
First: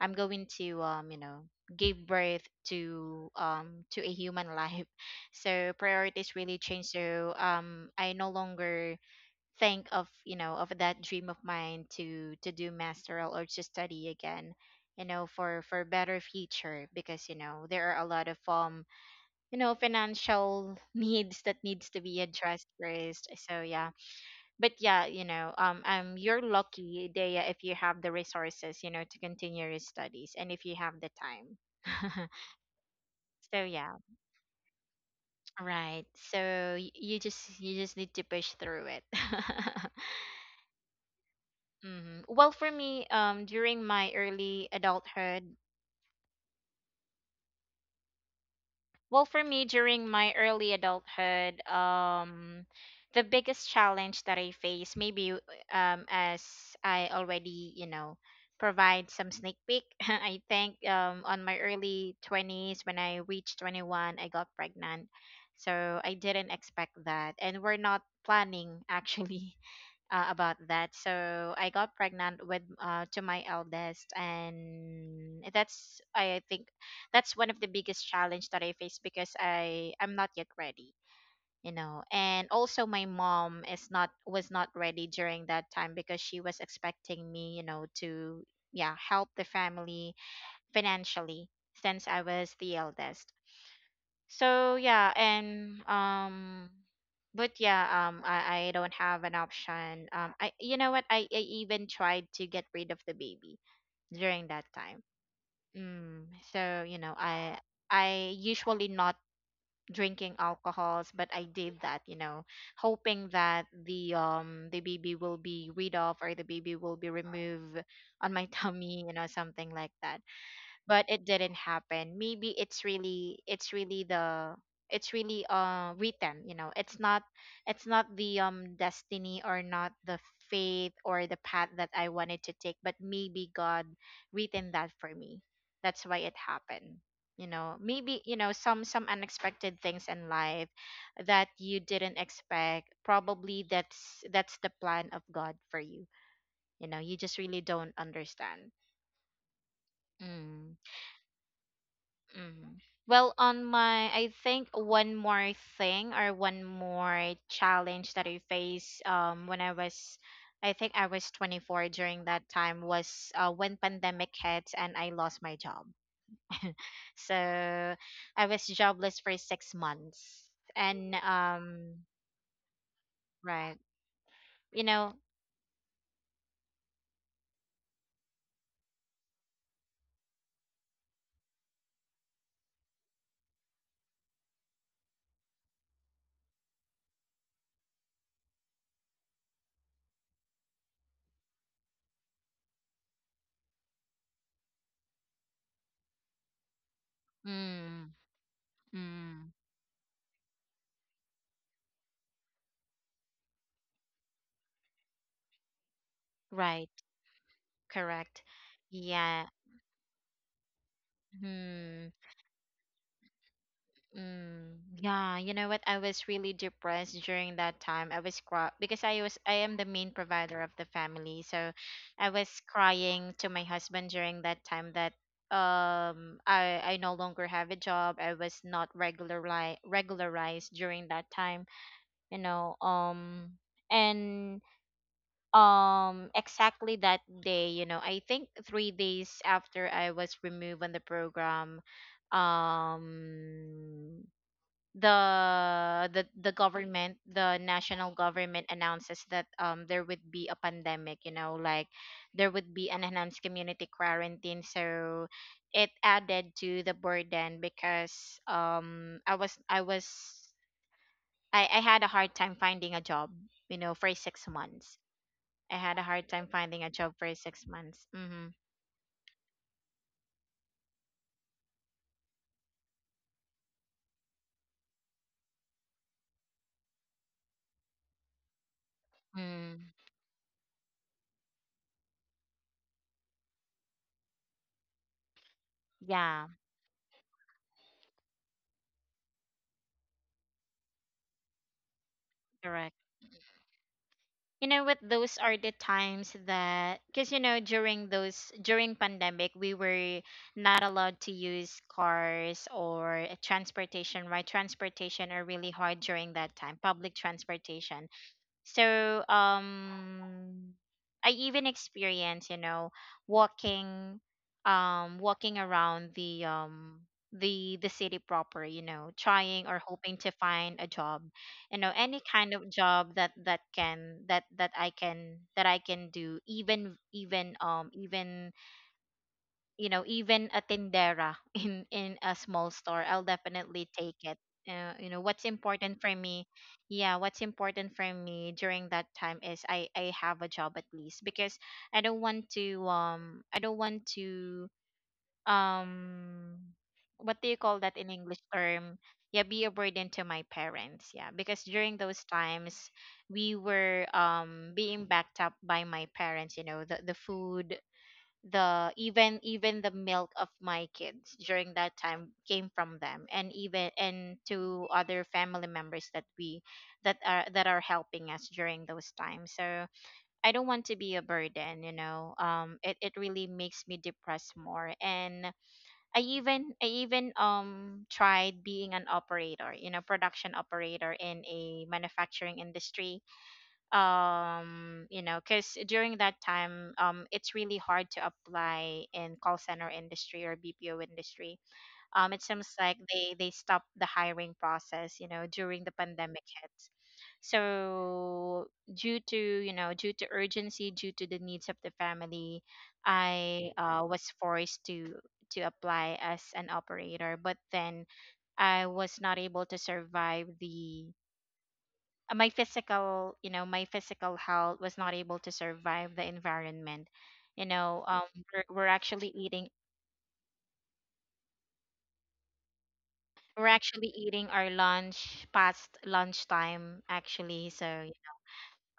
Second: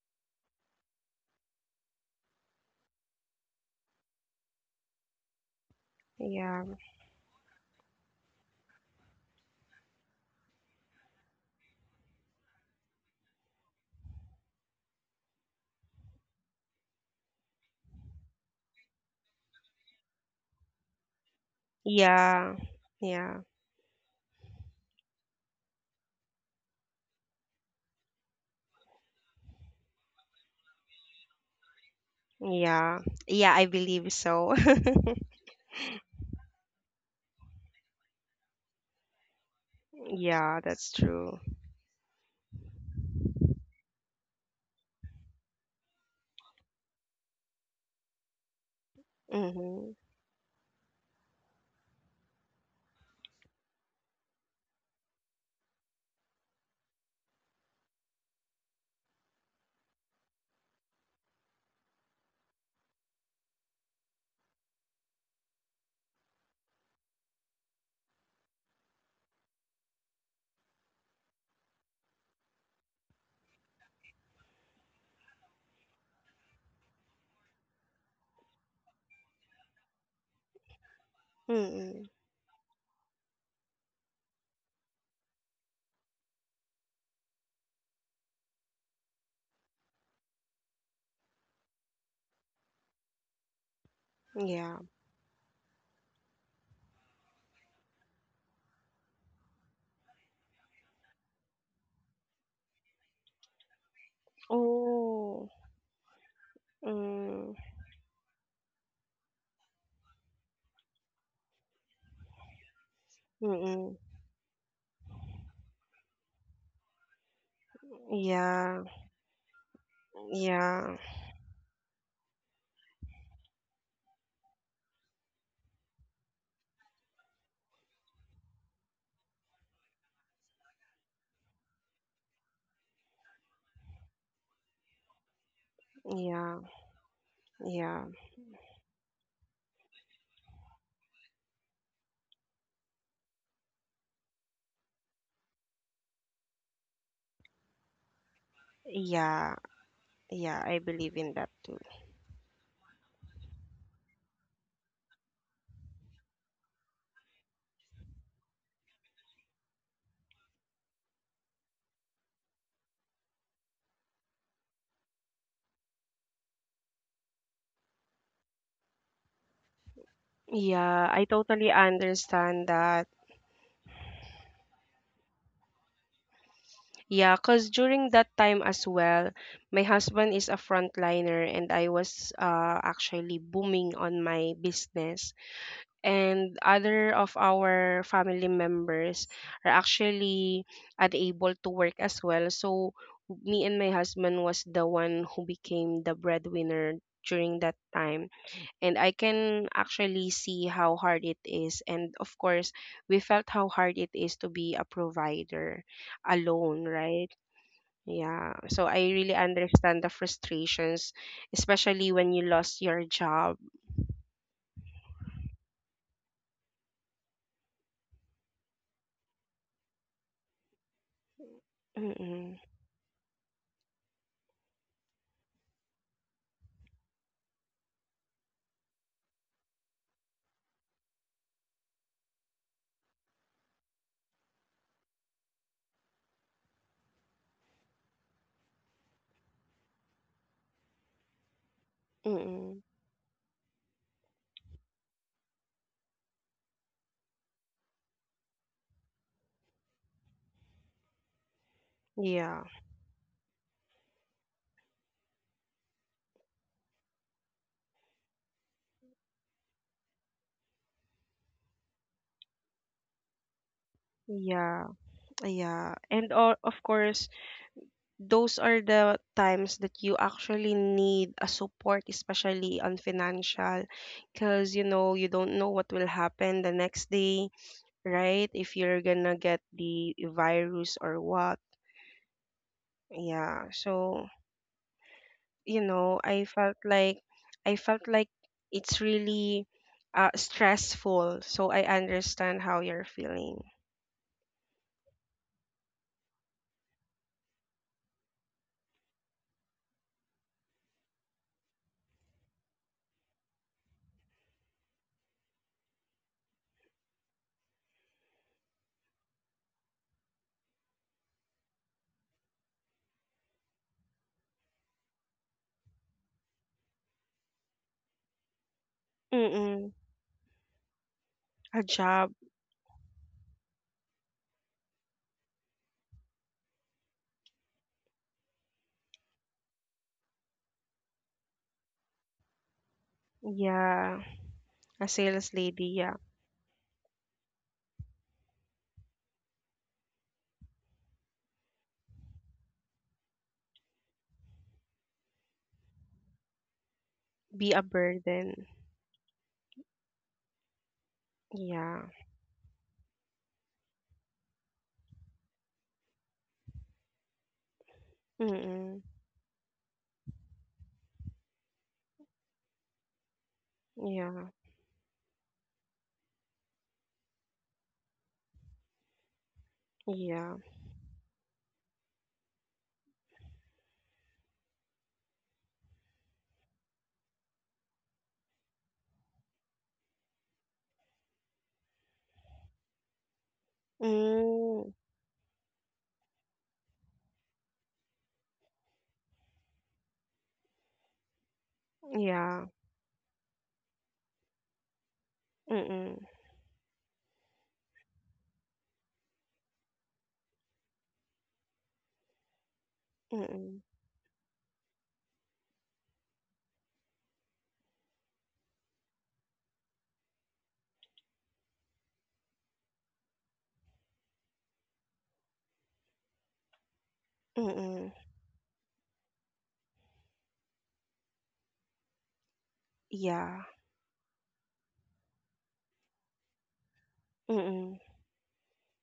[SPEAKER 1] I'm going to, you know, give birth to, to a human life. [laughs] So priorities really
[SPEAKER 2] Yeah.
[SPEAKER 1] change, so, I no longer think of, you know, of that dream of mine to do masteral, or to study again, you know, for better future, because you know there are a lot of, you know, financial [laughs] needs that needs to be
[SPEAKER 2] Yeah.
[SPEAKER 1] addressed first,
[SPEAKER 2] Yeah.
[SPEAKER 1] so yeah. But yeah, you know, you're lucky, Dea, if you have the resources, you know, to continue your studies, and if you have the time. [laughs]
[SPEAKER 2] Yeah. Yeah,
[SPEAKER 1] So
[SPEAKER 2] I
[SPEAKER 1] yeah,
[SPEAKER 2] believe so.
[SPEAKER 1] right. So you just need to push through it.
[SPEAKER 2] [laughs]
[SPEAKER 1] [laughs]
[SPEAKER 2] Yeah, that's true.
[SPEAKER 1] Hmm. Well, for me, during my early adulthood, well, for me,
[SPEAKER 2] Mhm.
[SPEAKER 1] during my early adulthood, the biggest challenge that I face, maybe, as I already, you know, provide some sneak peek, [laughs] I think, on my early 20s, when I reached 21, I got pregnant. So I didn't expect that, and we're not planning, [laughs] actually, about that. So I got pregnant with, to my eldest, and that's I think that's one of the biggest challenge that I face because I'm not yet ready, you know.
[SPEAKER 2] Mm.
[SPEAKER 1] And also my mom is not was not ready during that time because she was expecting me, you know, to, yeah, help the family financially, since I was the eldest. So
[SPEAKER 2] Yeah.
[SPEAKER 1] yeah, and but yeah, I don't have an option. I, you know what? I even tried to get rid of the baby during that time.
[SPEAKER 2] Oh.
[SPEAKER 1] Mm, so, you know,
[SPEAKER 2] Mm.
[SPEAKER 1] I usually not drinking alcohols, but I did that, you know, hoping that
[SPEAKER 2] Mm.
[SPEAKER 1] the baby will be rid of, or the baby will be removed on my [laughs]
[SPEAKER 2] Yeah,
[SPEAKER 1] tummy, you know, something like that.
[SPEAKER 2] yeah,
[SPEAKER 1] But it didn't happen, maybe it's really written, you know. It's not the, destiny, or not the faith, or the path that I wanted to take, but maybe God written that for me, that's
[SPEAKER 2] [laughs]
[SPEAKER 1] why it
[SPEAKER 2] yeah,
[SPEAKER 1] happened. You know,
[SPEAKER 2] yeah,
[SPEAKER 1] maybe, you know, some unexpected things in life that you didn't expect, probably that's the plan of God for you, you know, you just really don't understand.
[SPEAKER 2] yeah, yeah.
[SPEAKER 1] Mm.
[SPEAKER 2] I believe in that too.
[SPEAKER 1] Mm. Well, on my, I think one more thing, or one more challenge that I faced, when I was, I think I was 24 during that time, was, when pandemic hit and I lost my job. [laughs] So I was jobless for 6 months.
[SPEAKER 2] Yeah,
[SPEAKER 1] And,
[SPEAKER 2] I totally understand that.
[SPEAKER 1] right, you know.
[SPEAKER 2] Yeah, because during that time as well, my husband is a frontliner and I was actually booming on my business. And other of our family members are actually unable to work as well. So me and my husband was the one who became the breadwinner during that
[SPEAKER 1] Mm.
[SPEAKER 2] time, and I
[SPEAKER 1] Mm.
[SPEAKER 2] can actually see how hard it is. And of course, we felt how hard it is to be a provider alone,
[SPEAKER 1] Right,
[SPEAKER 2] right?
[SPEAKER 1] correct.
[SPEAKER 2] Yeah. So I really
[SPEAKER 1] Yeah.
[SPEAKER 2] understand the frustrations,
[SPEAKER 1] Hmm.
[SPEAKER 2] especially when you lost your job.
[SPEAKER 1] Mm, yeah, you know what? I was really depressed during that time. I was cry, because I am the main provider of the family, so I
[SPEAKER 2] Mm-mm,
[SPEAKER 1] was crying to my husband during that time that, I no longer have a job. I was not regularized during that time, you know. And, exactly that day, you know, I think 3 days after I was removed on the program,
[SPEAKER 2] mm-mm.
[SPEAKER 1] um the national government announces that, there would be a pandemic, you know, like there
[SPEAKER 2] Yeah.
[SPEAKER 1] would be an enhanced community quarantine, so it added to the burden because, I was I was I had a hard time finding a job, you know, for 6
[SPEAKER 2] Yeah.
[SPEAKER 1] months. I
[SPEAKER 2] Yeah.
[SPEAKER 1] had a hard
[SPEAKER 2] And
[SPEAKER 1] time
[SPEAKER 2] o- of
[SPEAKER 1] finding a job
[SPEAKER 2] course,
[SPEAKER 1] for 6 months. Mhm.
[SPEAKER 2] those are the times that you actually need a support, especially on financial, because you know you don't know what will happen the next day, right? If you're gonna get
[SPEAKER 1] Mm.
[SPEAKER 2] the virus or what. Yeah. So, you know, I
[SPEAKER 1] Yeah,
[SPEAKER 2] felt like I felt like it's really stressful. So I understand how
[SPEAKER 1] correct.
[SPEAKER 2] you're feeling.
[SPEAKER 1] You know what, those are the times that, because, you know, during pandemic we were not allowed to use cars or transportation, right? Transportation are really hard during that time, public transportation. So, I even experienced, you know, walking, walking around the city proper, you know, trying or
[SPEAKER 2] Mm-mm.
[SPEAKER 1] hoping to find a job. You
[SPEAKER 2] A
[SPEAKER 1] know, any
[SPEAKER 2] job.
[SPEAKER 1] kind of job that that can that that I can do, even, even, you know, even a tindera [laughs] in a small store, I'll definitely take
[SPEAKER 2] Yeah.
[SPEAKER 1] it. You
[SPEAKER 2] A
[SPEAKER 1] know what's
[SPEAKER 2] sales lady.
[SPEAKER 1] important for
[SPEAKER 2] Yeah.
[SPEAKER 1] me, yeah, what's important for me during that time is I have a job at least, because I don't want to, um what do you
[SPEAKER 2] Be
[SPEAKER 1] call
[SPEAKER 2] a
[SPEAKER 1] that in english
[SPEAKER 2] burden.
[SPEAKER 1] term? Yeah, be a burden to my parents. Yeah, because during
[SPEAKER 2] Yeah.
[SPEAKER 1] those times we were, being backed up by my parents, you know, the food, the,
[SPEAKER 2] Mm-mm.
[SPEAKER 1] even even the milk of my kids during that time came from them, and
[SPEAKER 2] Yeah.
[SPEAKER 1] to other family members that we that are helping us during those times, so
[SPEAKER 2] Yeah.
[SPEAKER 1] I don't want to be a burden, you know, it really makes me depressed more. And I even, tried being an operator, you know, production operator in a manufacturing industry.
[SPEAKER 2] Mm.
[SPEAKER 1] You know, because during that time, it's really hard to apply in call center industry, or bpo industry. It
[SPEAKER 2] Yeah.
[SPEAKER 1] seems like they stopped the hiring process, you know, during the
[SPEAKER 2] Mm-mm.
[SPEAKER 1] pandemic hits. So, due to urgency, due to the needs of the family, I,
[SPEAKER 2] Mm-mm.
[SPEAKER 1] was forced to apply as an operator. But then I was not able to survive the my physical, you know, my physical health was not able to survive the environment, you know,
[SPEAKER 2] Mm-mm.
[SPEAKER 1] we're actually eating,
[SPEAKER 2] Yeah.
[SPEAKER 1] we're actually eating our lunch past lunchtime actually, so,
[SPEAKER 2] Mm-mm.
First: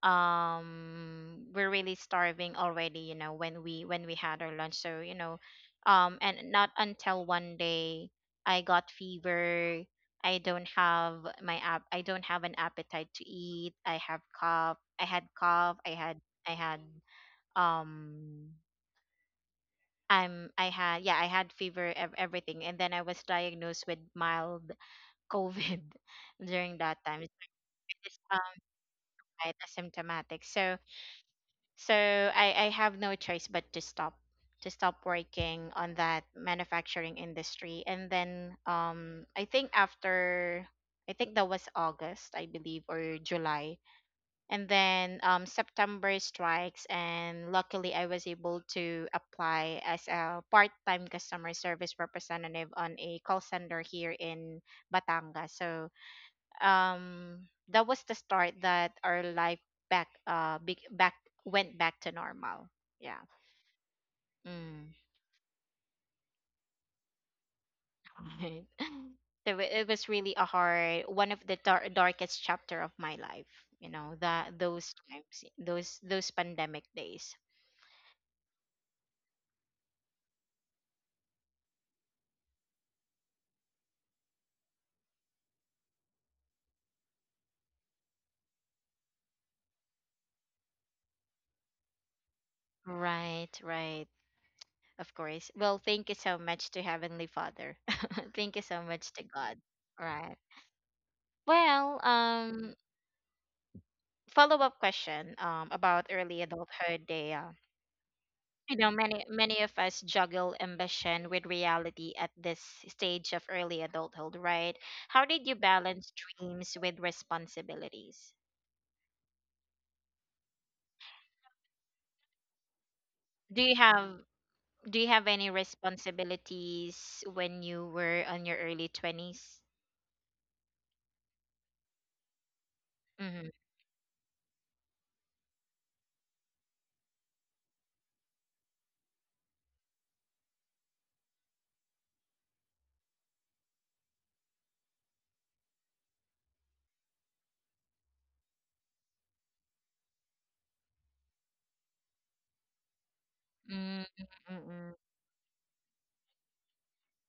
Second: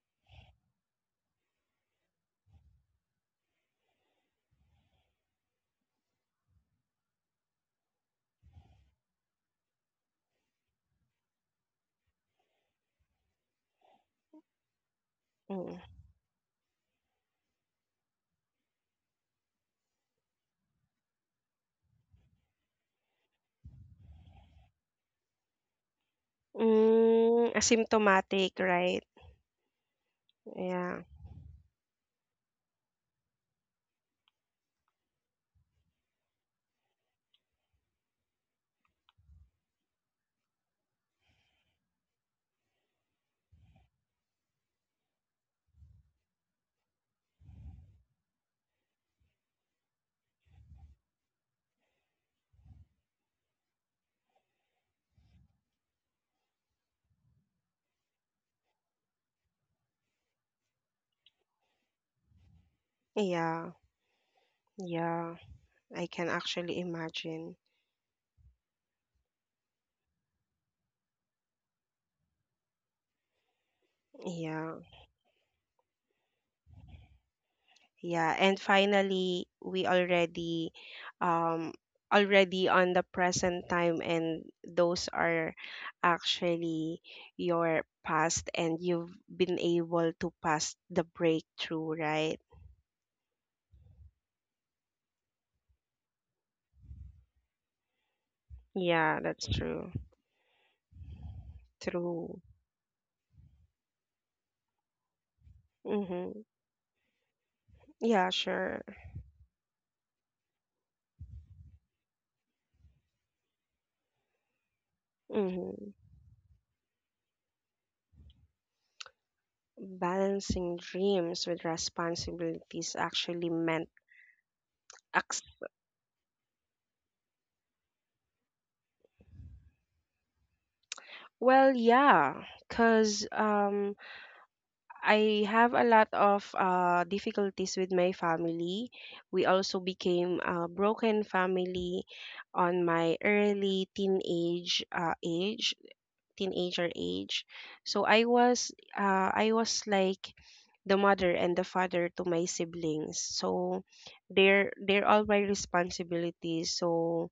[SPEAKER 1] we're really starving already, you know, when we had our lunch. So, you know, and not until one day, I got fever. I don't have an appetite to eat, I have cough,
[SPEAKER 2] Mm-mm.
[SPEAKER 1] I had um I had, yeah, I had fever, everything, and then I was diagnosed with mild covid. [laughs] During that time, it's
[SPEAKER 2] Hmm,
[SPEAKER 1] like, um,
[SPEAKER 2] asymptomatic, right?
[SPEAKER 1] right, asymptomatic, so
[SPEAKER 2] Yeah.
[SPEAKER 1] so I have no choice but to stop, to stop working on that manufacturing industry. And then, I think that was august, I believe, or july. And then, September strikes, and luckily I was able to apply as a part-time customer service representative on a call center here in Batangas. So, that was the start that our life, back went back to normal. Yeah.
[SPEAKER 2] Yeah.
[SPEAKER 1] Mm.
[SPEAKER 2] Yeah. I can actually imagine.
[SPEAKER 1] [laughs] Right. So it was really a hard, one of the darkest chapter of my life. You know that
[SPEAKER 2] Yeah.
[SPEAKER 1] those times, those pandemic days.
[SPEAKER 2] Yeah. And finally, we already um already on the present time, and those are actually your past, and you've been able to pass the breakthrough, right?
[SPEAKER 1] Right, right. Of course. Well, thank you so much to Heavenly Father. [laughs] Thank you so much
[SPEAKER 2] Yeah,
[SPEAKER 1] to
[SPEAKER 2] that's
[SPEAKER 1] God.
[SPEAKER 2] true.
[SPEAKER 1] Right. Well,
[SPEAKER 2] True.
[SPEAKER 1] follow up question about
[SPEAKER 2] Mm-hmm.
[SPEAKER 1] early adulthood, Dea.
[SPEAKER 2] Yeah,
[SPEAKER 1] you
[SPEAKER 2] sure.
[SPEAKER 1] know, many many of us juggle ambition with reality at this stage of early adulthood, right? How did you
[SPEAKER 2] Mm-hmm.
[SPEAKER 1] balance dreams with responsibilities?
[SPEAKER 2] Balancing dreams with responsibilities actually
[SPEAKER 1] Do you
[SPEAKER 2] meant
[SPEAKER 1] have do you have any
[SPEAKER 2] accept.
[SPEAKER 1] responsibilities when you were on your early 20s?
[SPEAKER 2] Well, yeah, because I have a lot of difficulties with my family. We also became a broken family on my early teenage age, teenager age. So I was like the mother and the father to my siblings. So
[SPEAKER 1] Hmm, mm,
[SPEAKER 2] they're
[SPEAKER 1] mm,
[SPEAKER 2] they're all my responsibilities. So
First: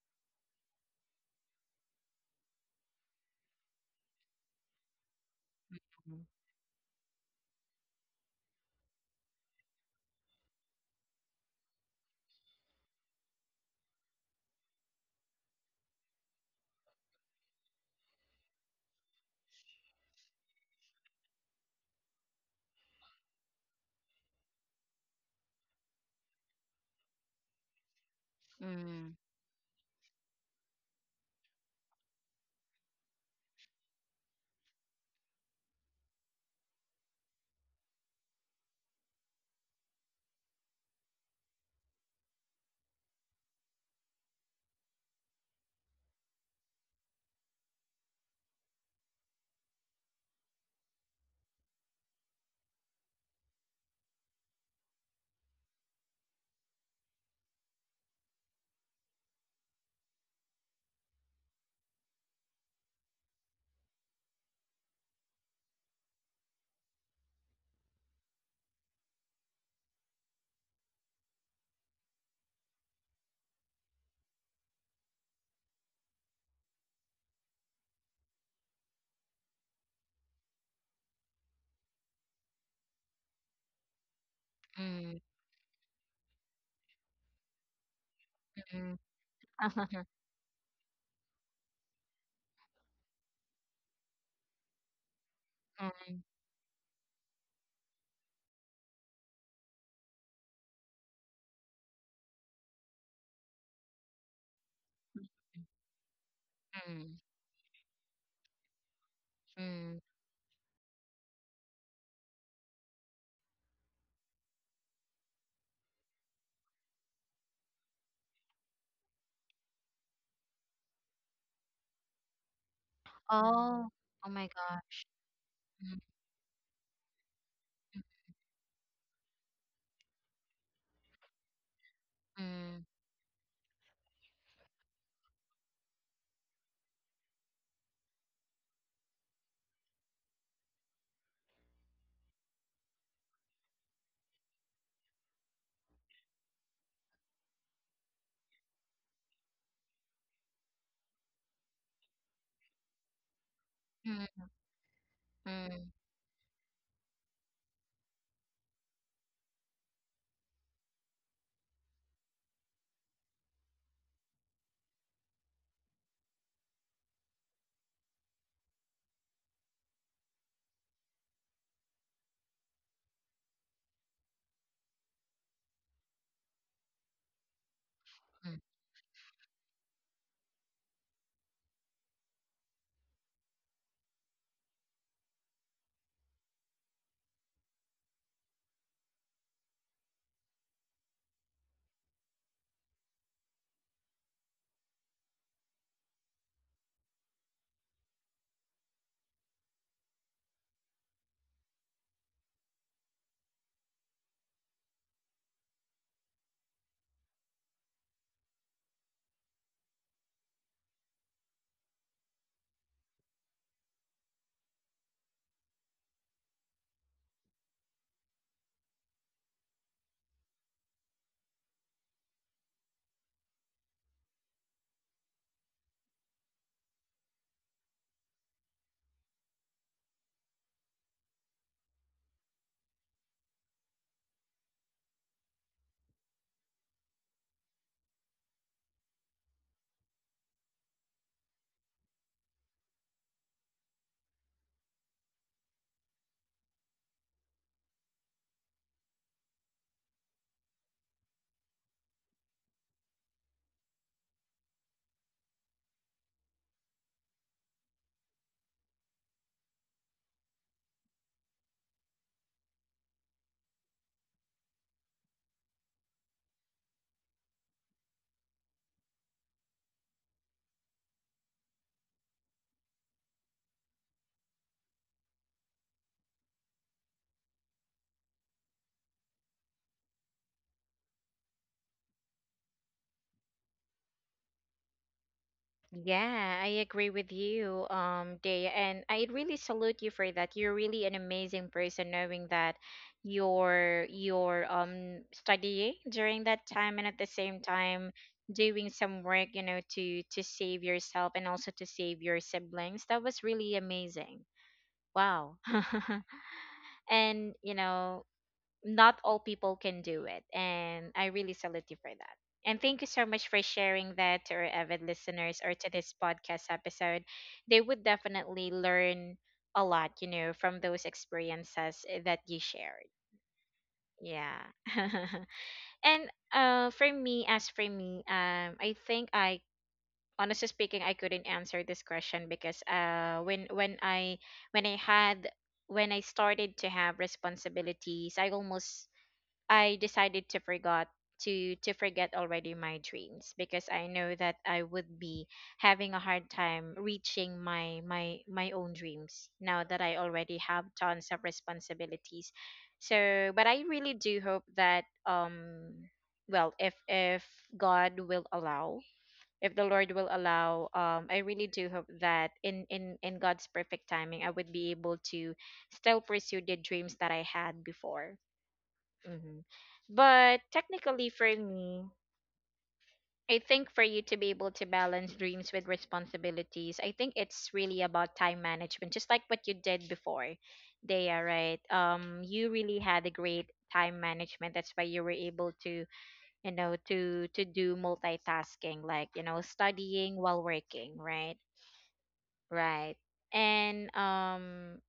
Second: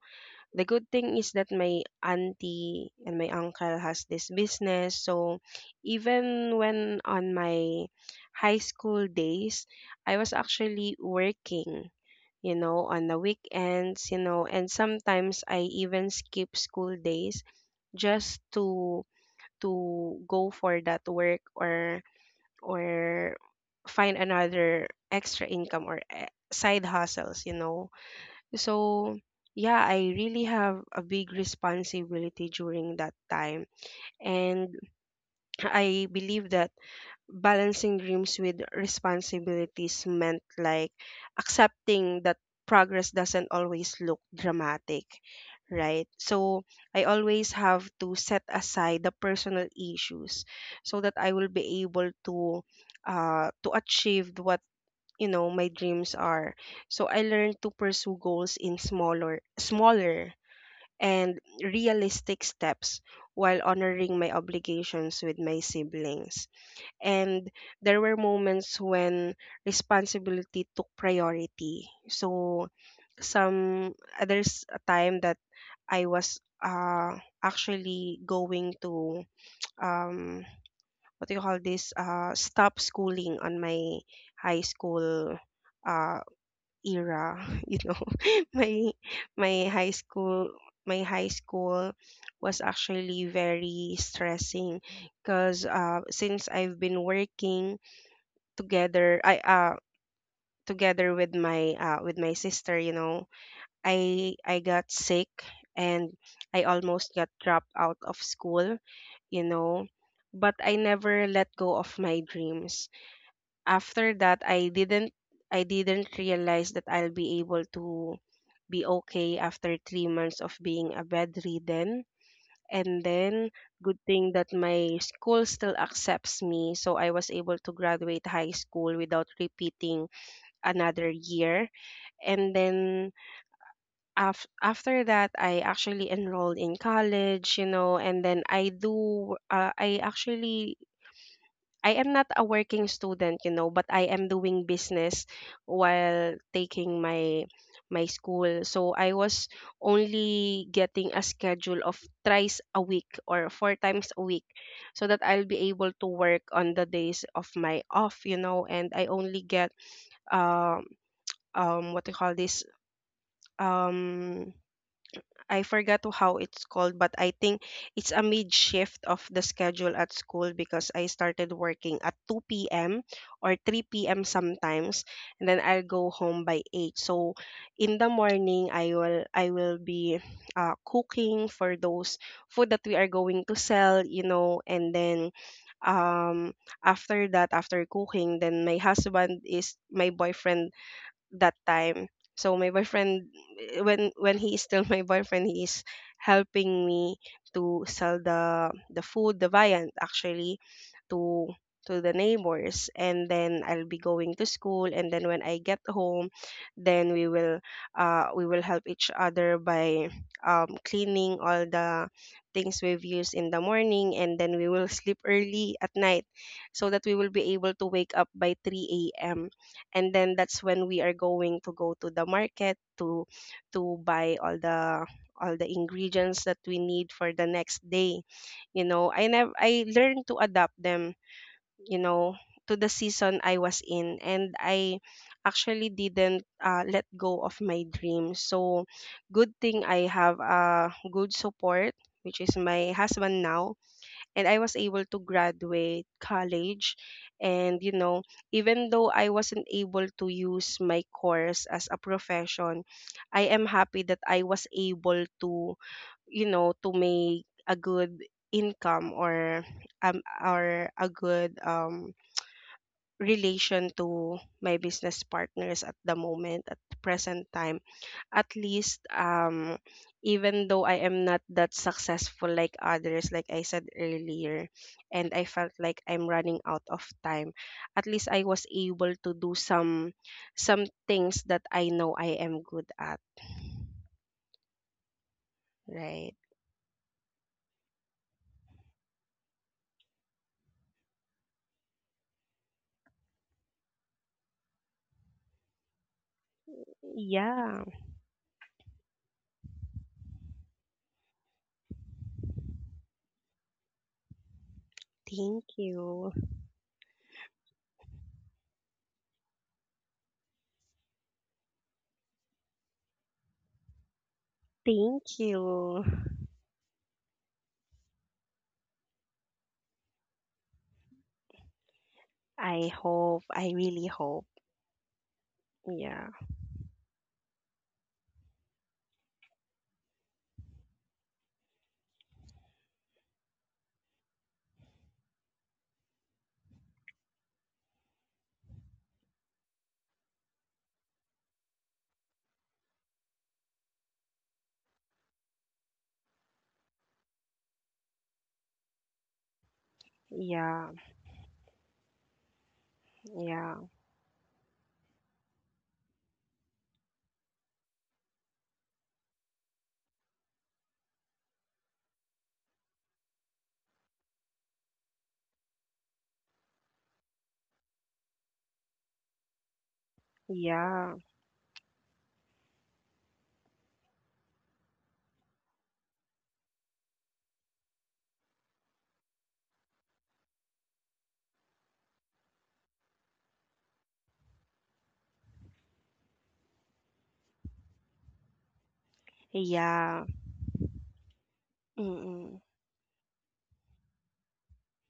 [SPEAKER 2] the good thing is that my auntie and my uncle has this business. So
[SPEAKER 1] mm,
[SPEAKER 2] even when on my high school days, I was actually working, you know, on the weekends, you know, and sometimes I even skip school days just to go for that work, or or find another extra income, or side hustles, you know.
[SPEAKER 1] mm.
[SPEAKER 2] So, yeah, I really have a big responsibility during that time. And [clears throat] I believe that balancing dreams with responsibilities meant like accepting that progress doesn't always look dramatic, right? So, I always have to set aside the personal issues so that I will be able to achieve what you know my dreams are. So I learned to pursue goals in smaller and realistic steps while honoring my obligations with my siblings. And there were moments when responsibility took priority, so some, there's a time that I was actually going to, um what do you call this, stop schooling on my high
[SPEAKER 1] Mm,
[SPEAKER 2] school uh era. [laughs] You know, [laughs] my
[SPEAKER 1] [laughs]
[SPEAKER 2] my high
[SPEAKER 1] mm,
[SPEAKER 2] school my high school was actually very stressing, because
[SPEAKER 1] mm.
[SPEAKER 2] since I've been working together, I together with my sister, you know. I got sick, and I almost got dropped out of school, you know,
[SPEAKER 1] Mm.
[SPEAKER 2] but I never let go of my dreams. After that, I didn't realize that I'll be able to be okay after 3 months of being a bedridden. And
[SPEAKER 1] [laughs]
[SPEAKER 2] then,
[SPEAKER 1] Oh,
[SPEAKER 2] good thing
[SPEAKER 1] oh my
[SPEAKER 2] that
[SPEAKER 1] God.
[SPEAKER 2] my school still
[SPEAKER 1] Mm,
[SPEAKER 2] accepts me, so I was able to graduate high school without repeating another year. And
[SPEAKER 1] mm,
[SPEAKER 2] then, after that, I actually enrolled in college, you know. And then I actually I am not a working student, you know, but I am doing business while taking my school. So I was only getting a schedule of thrice a week or four times a week
[SPEAKER 1] mm,
[SPEAKER 2] so that I'll be
[SPEAKER 1] mm,
[SPEAKER 2] able to work on the days of my off, you know. And I only get um what do you call this, um I forgot to how it's called, but I think it's a mid shift of the schedule at school, because I started working at 2 p.m. or 3 p.m. sometimes, and then I'll go home by 8. So in the
[SPEAKER 1] mm.
[SPEAKER 2] morning, I will be cooking for those food that we are going to sell, you know. And then um after that, after cooking, then my husband is my boyfriend that time. So my boyfriend, when he is still [laughs] my boyfriend, he is helping me to sell the food, the viand actually, to the neighbors. And then I'll be going to school, and then when I get home, then we will help each other by cleaning all the things we've used in the morning. And then we will [laughs] sleep early at night so that we will be able to wake up by 3 a.m. And then that's when we are going to go to the market to buy all the ingredients that we need for the next day. You know, I never I learned to adapt them, you know, to the season I was in, and I actually didn't let go of my dream. So good thing I have a good support, which is my husband now, and I was able to graduate college. And, you know, even though I wasn't able to use my course as a profession, I am happy that I was able to, you know, to make a good income, or a good relation to my business partners at the moment, at the present time, at least. Even though I am not that successful like others, like I said earlier, and I felt like I'm running out of time, at least I was able to do some things that I know I am good at, right?
[SPEAKER 1] Yeah, I agree with you, Dea, and I really salute you for that. You're really an amazing person, knowing that you're studying during that time and at the same
[SPEAKER 2] Yeah.
[SPEAKER 1] time doing some work, you know, to save yourself and also to save your siblings. That was really amazing. Wow.
[SPEAKER 2] Thank
[SPEAKER 1] [laughs]
[SPEAKER 2] you.
[SPEAKER 1] And, you know, not all people can do it. And I really salute you for that. And thank you so much for sharing that to our avid
[SPEAKER 2] Thank
[SPEAKER 1] listeners or to
[SPEAKER 2] you.
[SPEAKER 1] this podcast episode. They would definitely learn a lot, you know, from those experiences that you
[SPEAKER 2] I
[SPEAKER 1] shared.
[SPEAKER 2] hope. I really hope.
[SPEAKER 1] Yeah. [laughs]
[SPEAKER 2] Yeah,
[SPEAKER 1] And for me, as for me, I think I honestly speaking, I couldn't answer this question because when I had when I started to have responsibilities, I almost I decided to forgot to forget already my dreams, because I know that I would be having a hard time reaching my own dreams now that I already have
[SPEAKER 2] yeah,
[SPEAKER 1] tons of responsibilities. So but
[SPEAKER 2] yeah,
[SPEAKER 1] I really do hope that well, if God will allow, if the Lord will allow, I really do hope that in God's perfect timing, I would be able to still pursue the dreams that I had before. Hmm. But
[SPEAKER 2] yeah,
[SPEAKER 1] technically, for me, I think for you to be able to balance dreams with responsibilities, I think it's really about time management, just like what you did before. They are right. You really had a great time management. That's why you were able to, you know, to do multitasking, like, you know,
[SPEAKER 2] yeah.
[SPEAKER 1] studying while working, right?
[SPEAKER 2] Mm-mm.
[SPEAKER 1] Right. And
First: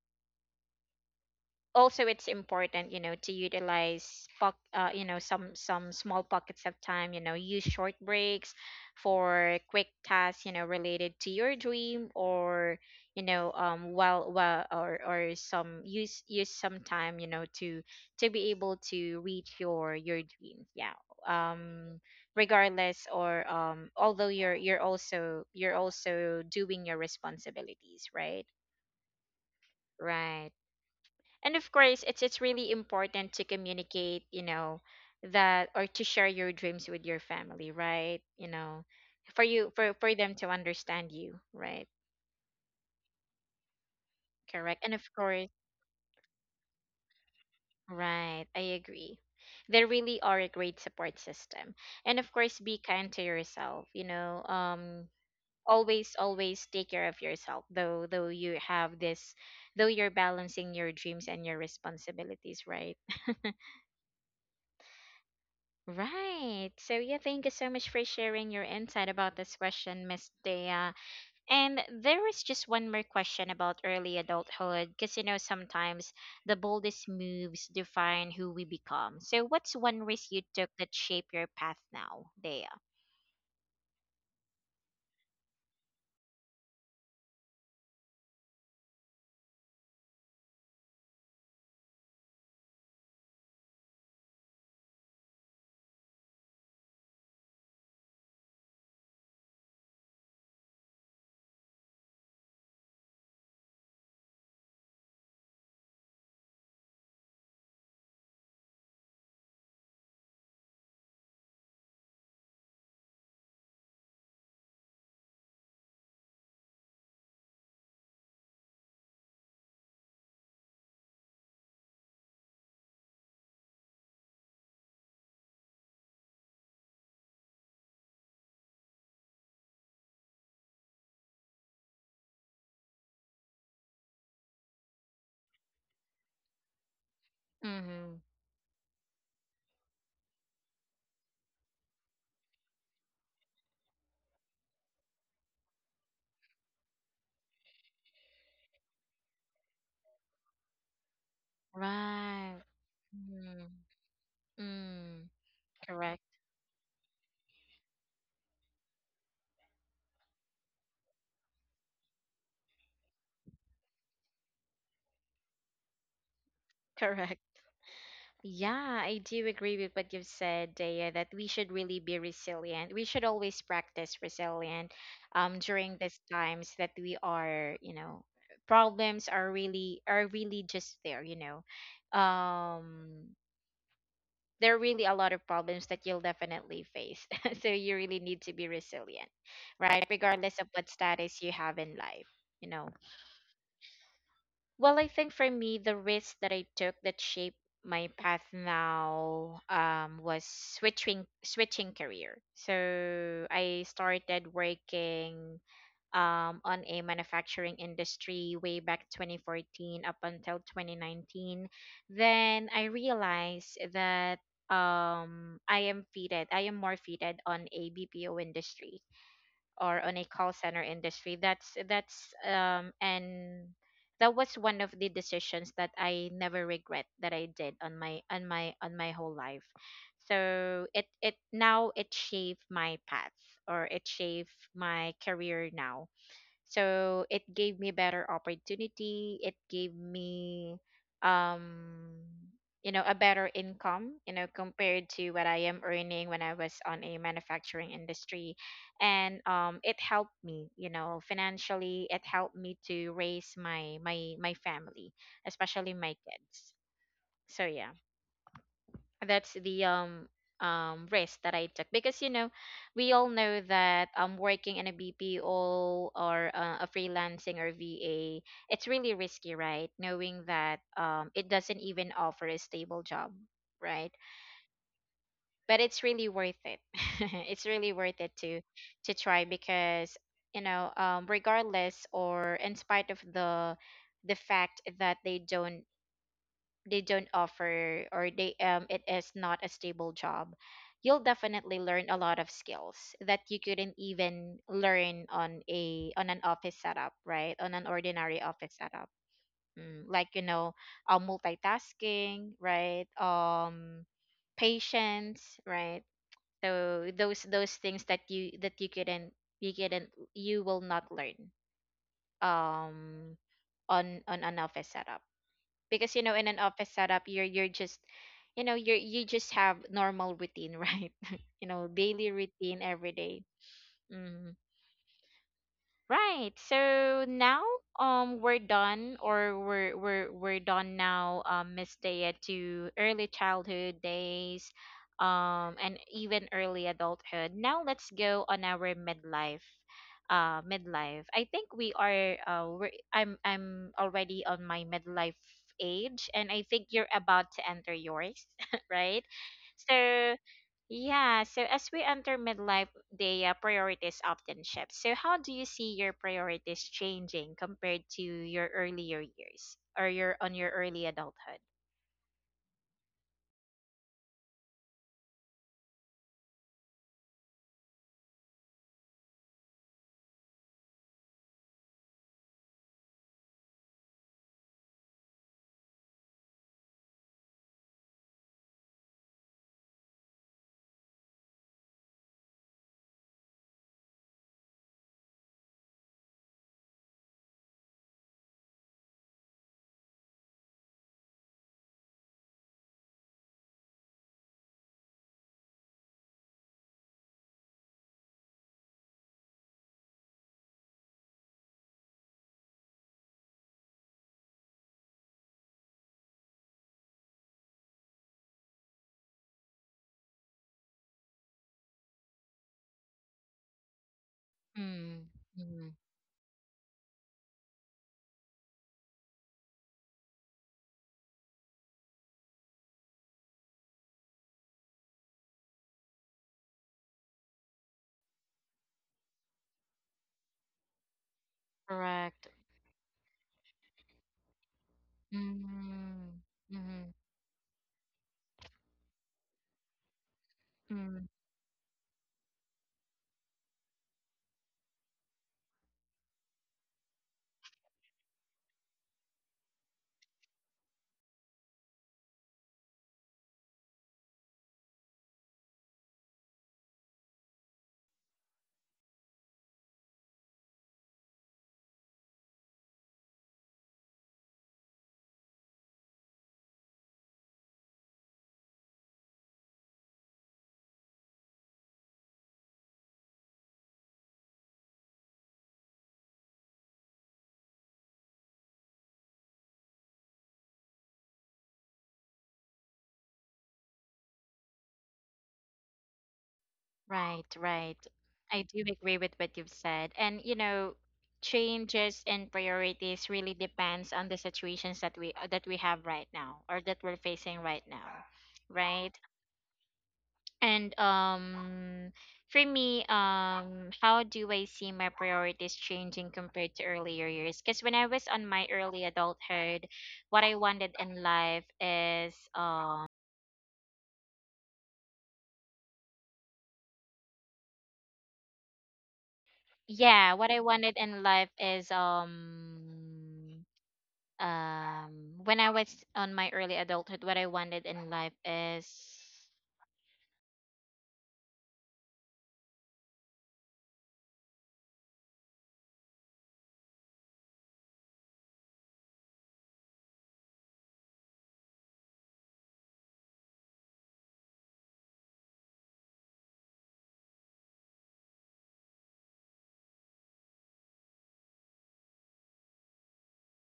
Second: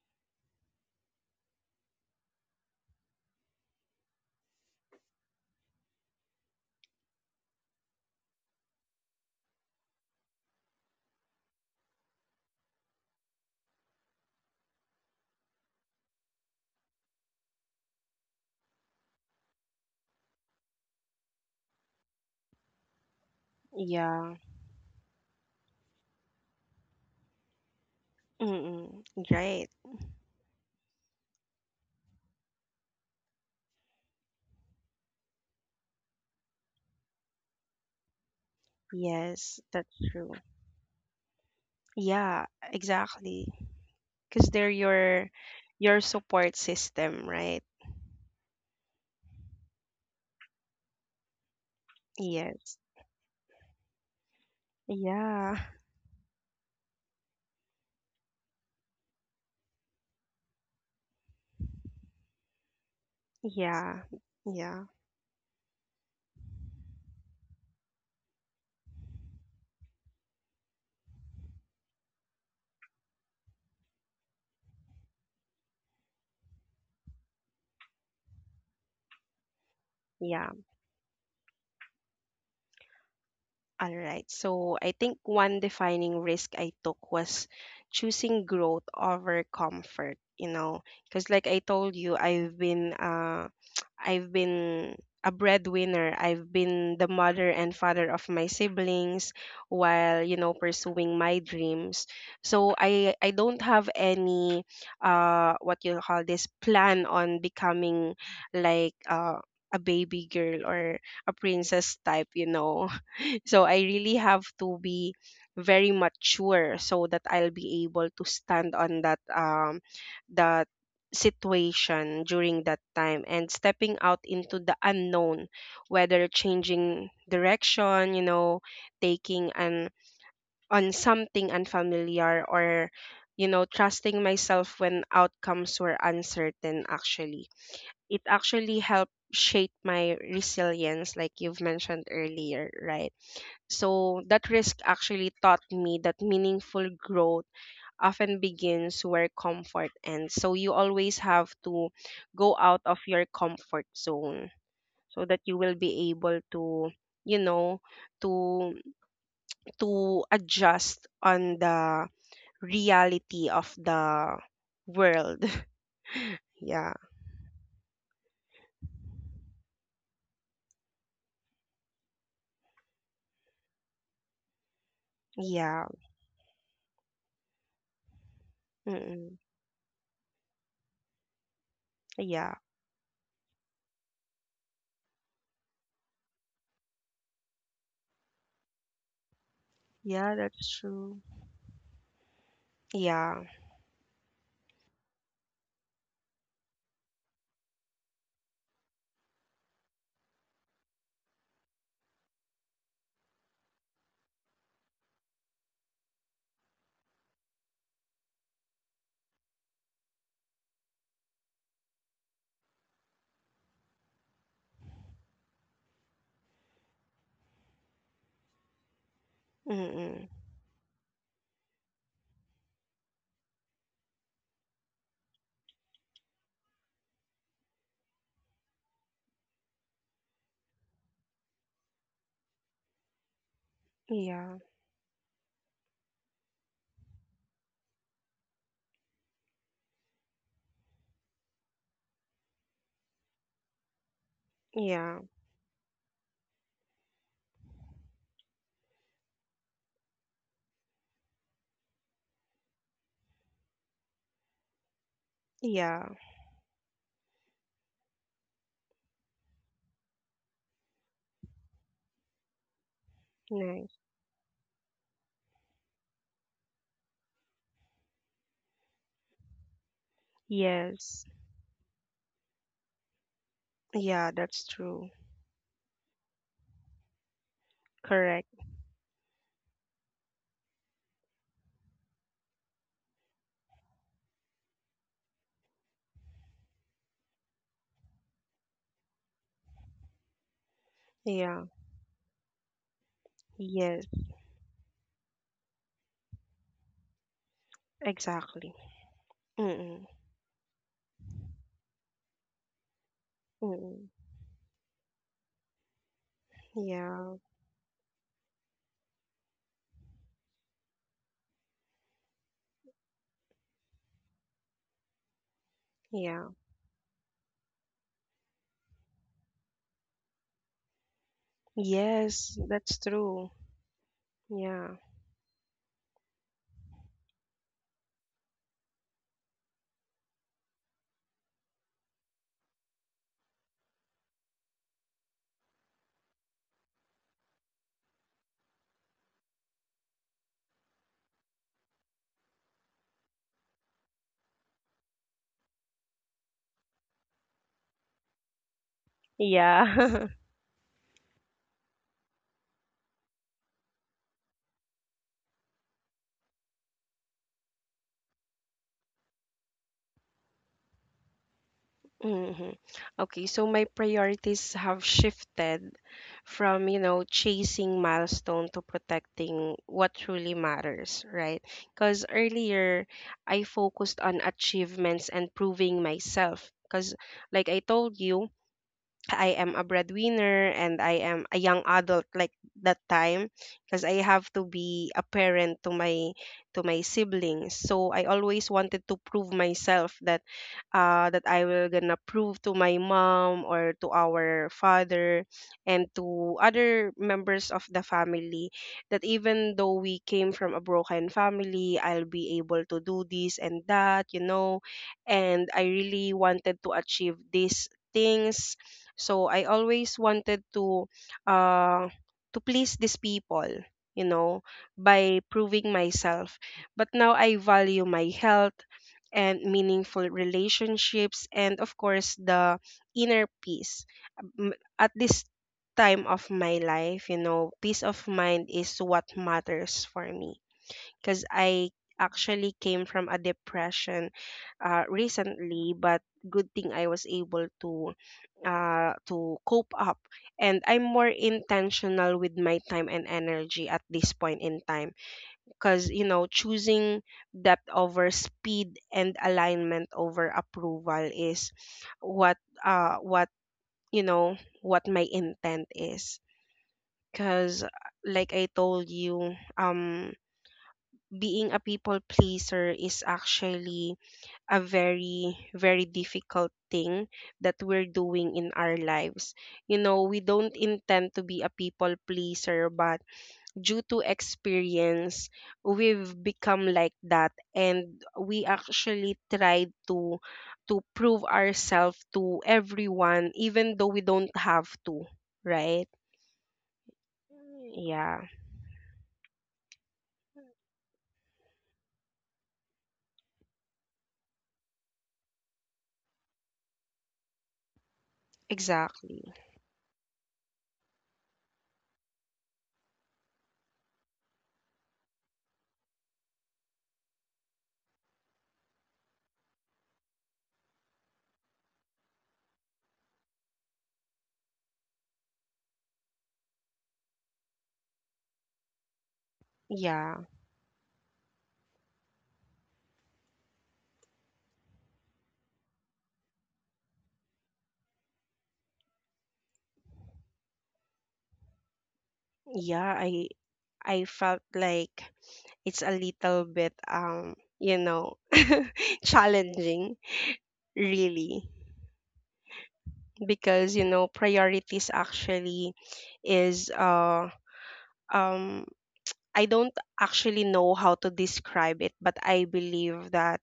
[SPEAKER 1] also it's important, you know, to utilize you know, some small pockets of time, you know, use short breaks for quick tasks, you know, related to your dream, or you know, while or some use use some time, you know, to be able to reach your dream, yeah. Um, regardless, or although
[SPEAKER 2] Yeah.
[SPEAKER 1] you're also doing your responsibilities, right?
[SPEAKER 2] Mm-mm. Right.
[SPEAKER 1] Right. And of course it's really important to communicate, you know, that or to share your dreams with your family, right, you know, for
[SPEAKER 2] Yes,
[SPEAKER 1] you, for
[SPEAKER 2] that's
[SPEAKER 1] them
[SPEAKER 2] true.
[SPEAKER 1] to understand you, right?
[SPEAKER 2] Yeah, exactly. Because they're
[SPEAKER 1] Correct. And of course
[SPEAKER 2] your support system, right?
[SPEAKER 1] right, I agree, they really are a great support system. And of course be
[SPEAKER 2] Yes.
[SPEAKER 1] kind to yourself, you know. Um,
[SPEAKER 2] Yeah. [laughs]
[SPEAKER 1] always take care of yourself, though you have this, though you're balancing your dreams and your responsibilities, right?
[SPEAKER 2] Yeah. Yeah.
[SPEAKER 1] Right. So yeah, thank you so much for sharing your insight about this question, Miss Dea. And there is just one more question about early adulthood, because you know sometimes the boldest moves define who we become. So what's one risk you
[SPEAKER 2] Yeah.
[SPEAKER 1] took that shaped your path now, Dea?
[SPEAKER 2] All right. So I think one defining risk I took was choosing growth over comfort, you know, because like I told you, I've been [tsk] I've been a breadwinner. I've been the mother and father of my siblings while, you know, pursuing my dreams. So I don't have any, what you call this, plan on becoming, like, a baby girl or a princess type, you know. So I really have to be very mature so that I'll be able to stand on that situation during that time, and stepping out into the unknown, whether changing direction, you know, taking an on something unfamiliar, or you know, trusting myself when outcomes were uncertain. Actually
[SPEAKER 1] Mm-hmm.
[SPEAKER 2] It actually helped shape my resilience, like you've mentioned earlier, right? So that risk actually taught me that meaningful growth often begins where comfort ends. So you always have to go
[SPEAKER 1] Right.
[SPEAKER 2] out of your
[SPEAKER 1] Mm-hmm.
[SPEAKER 2] comfort zone so
[SPEAKER 1] Mm.
[SPEAKER 2] that you will be
[SPEAKER 1] Correct.
[SPEAKER 2] able to, you know, to adjust on the reality of the world. [laughs] Yeah.
[SPEAKER 1] Correct. Yeah, I do agree with what you've said, Daya, that we should really be resilient. We should always practice resilient,
[SPEAKER 2] Yeah.
[SPEAKER 1] during these times that we are, you know, problems
[SPEAKER 2] Mm-mm.
[SPEAKER 1] are really, are really just there, you know.
[SPEAKER 2] Yeah.
[SPEAKER 1] Um, there are really a lot of problems that you'll definitely face. [laughs] So you really need to be resilient, right?
[SPEAKER 2] Yeah,
[SPEAKER 1] Regardless
[SPEAKER 2] that's
[SPEAKER 1] of what
[SPEAKER 2] true.
[SPEAKER 1] status you have in life, you know.
[SPEAKER 2] Yeah.
[SPEAKER 1] Well, I think for me, the risk that I took that shaped my path now, was switching career. So I started working on a manufacturing industry way back 2014 up until 2019. Then I realized that I am fitted. I am more fitted on a BPO industry or on a
[SPEAKER 2] Mm-mm.
[SPEAKER 1] call center industry. That's that's um and that was one of the decisions that I never regret that I did on my whole life. So it now it shaped my path, or it shaped
[SPEAKER 2] Yeah.
[SPEAKER 1] my career now. So it gave me better opportunity. It gave me, um, you know, a better income, you know, compared
[SPEAKER 2] Yeah.
[SPEAKER 1] to what I am earning when I was on a manufacturing industry. And it helped me, you know, financially. It helped me to raise my family, especially
[SPEAKER 2] Yeah.
[SPEAKER 1] my kids. So yeah, that's the risk that I took, because you know, we all know
[SPEAKER 2] Nice.
[SPEAKER 1] that working in a BPO, or a freelancing or VA, it's really risky, right, knowing that
[SPEAKER 2] Yes.
[SPEAKER 1] it doesn't even offer a stable job, right?
[SPEAKER 2] Yeah, that's true.
[SPEAKER 1] But it's really worth it. [laughs] It's really worth it
[SPEAKER 2] Correct.
[SPEAKER 1] to try, because you know, regardless or in spite of the fact that they don't, offer, or they, it is not a stable job, you'll
[SPEAKER 2] Yeah.
[SPEAKER 1] definitely learn a lot of skills that you couldn't
[SPEAKER 2] Yes,
[SPEAKER 1] even learn on a on an office setup, right, on an ordinary office
[SPEAKER 2] exactly.
[SPEAKER 1] setup. Mm,
[SPEAKER 2] Mm-mm.
[SPEAKER 1] like you know, multitasking, right,
[SPEAKER 2] Mm-mm.
[SPEAKER 1] patience, right? So
[SPEAKER 2] Yeah.
[SPEAKER 1] those things that you, that you couldn't you couldn't you will not learn um on an office setup, because you know, in
[SPEAKER 2] Yeah.
[SPEAKER 1] an office setup, you're just, you know, you just have normal routine, right? [laughs] You know, daily
[SPEAKER 2] Yes,
[SPEAKER 1] routine
[SPEAKER 2] that's
[SPEAKER 1] every day.
[SPEAKER 2] true.
[SPEAKER 1] Mhm.
[SPEAKER 2] Yeah.
[SPEAKER 1] Right. So now we're done, or we're done now, Miss Dea, to early childhood days, and even early adulthood. Now let's go on our midlife. Uh, midlife. I think we are I'm already on my midlife age, and I think you're about to enter yours, [laughs] right?
[SPEAKER 2] Yeah.
[SPEAKER 1] So
[SPEAKER 2] [laughs]
[SPEAKER 1] yeah, so as we enter midlife, the priorities often shift. So, how do you see your priorities changing compared to your earlier years, or your on your early adulthood?
[SPEAKER 2] hmm Okay, so my priorities have shifted from, you know, chasing milestone to protecting what truly matters, right? Because earlier I focused on achievements and proving myself. Because, like I told you, I am a breadwinner and I am a young adult like that time, because I have to be a parent to my siblings. So I always wanted to prove myself that I will gonna prove to my mom or to our father and to other members of the family, that even though we came from a broken family, I'll be able to do this and that, you know. And I really wanted to achieve these things, so I always wanted uh to please these people, you know,
[SPEAKER 1] Mm,
[SPEAKER 2] by
[SPEAKER 1] mm,
[SPEAKER 2] proving myself. But now I value my health and meaningful relationships, and of course the inner peace. At this time of my life, you know, peace of mind is what matters for me, because I
[SPEAKER 1] correct.
[SPEAKER 2] actually came from a depression recently. But
[SPEAKER 1] Mm,
[SPEAKER 2] good thing I
[SPEAKER 1] mm,
[SPEAKER 2] was able to cope up, and I'm
[SPEAKER 1] mm,
[SPEAKER 2] more intentional with my time and energy at this point in time. Because you know, choosing depth over speed and alignment over approval is what what you know what my intent is. Because like I told you, being a people pleaser is actually a very very difficult thing that we're doing in our lives. You know, we don't intend to be a people pleaser, but due to experience, we've become like that, and we actually tried to prove ourselves to everyone even though we don't have to, right?
[SPEAKER 1] right, right.
[SPEAKER 2] Yeah,
[SPEAKER 1] I do agree with what you've said. And, you know, changes in priorities really depends on the situations that we have right now, or that we're facing right now, right?
[SPEAKER 2] exactly.
[SPEAKER 1] And for me, um, how do I see my priorities changing compared to earlier years? Because when I was on my early adulthood, what I wanted in life is yeah,
[SPEAKER 2] Yeah,
[SPEAKER 1] what I wanted in life is um when I was on my early adulthood, what I wanted in life is
[SPEAKER 2] yeah, I felt like it's a little bit [laughs] challenging, really. Because you know, priorities actually is um I don't actually know how to describe it, but I believe that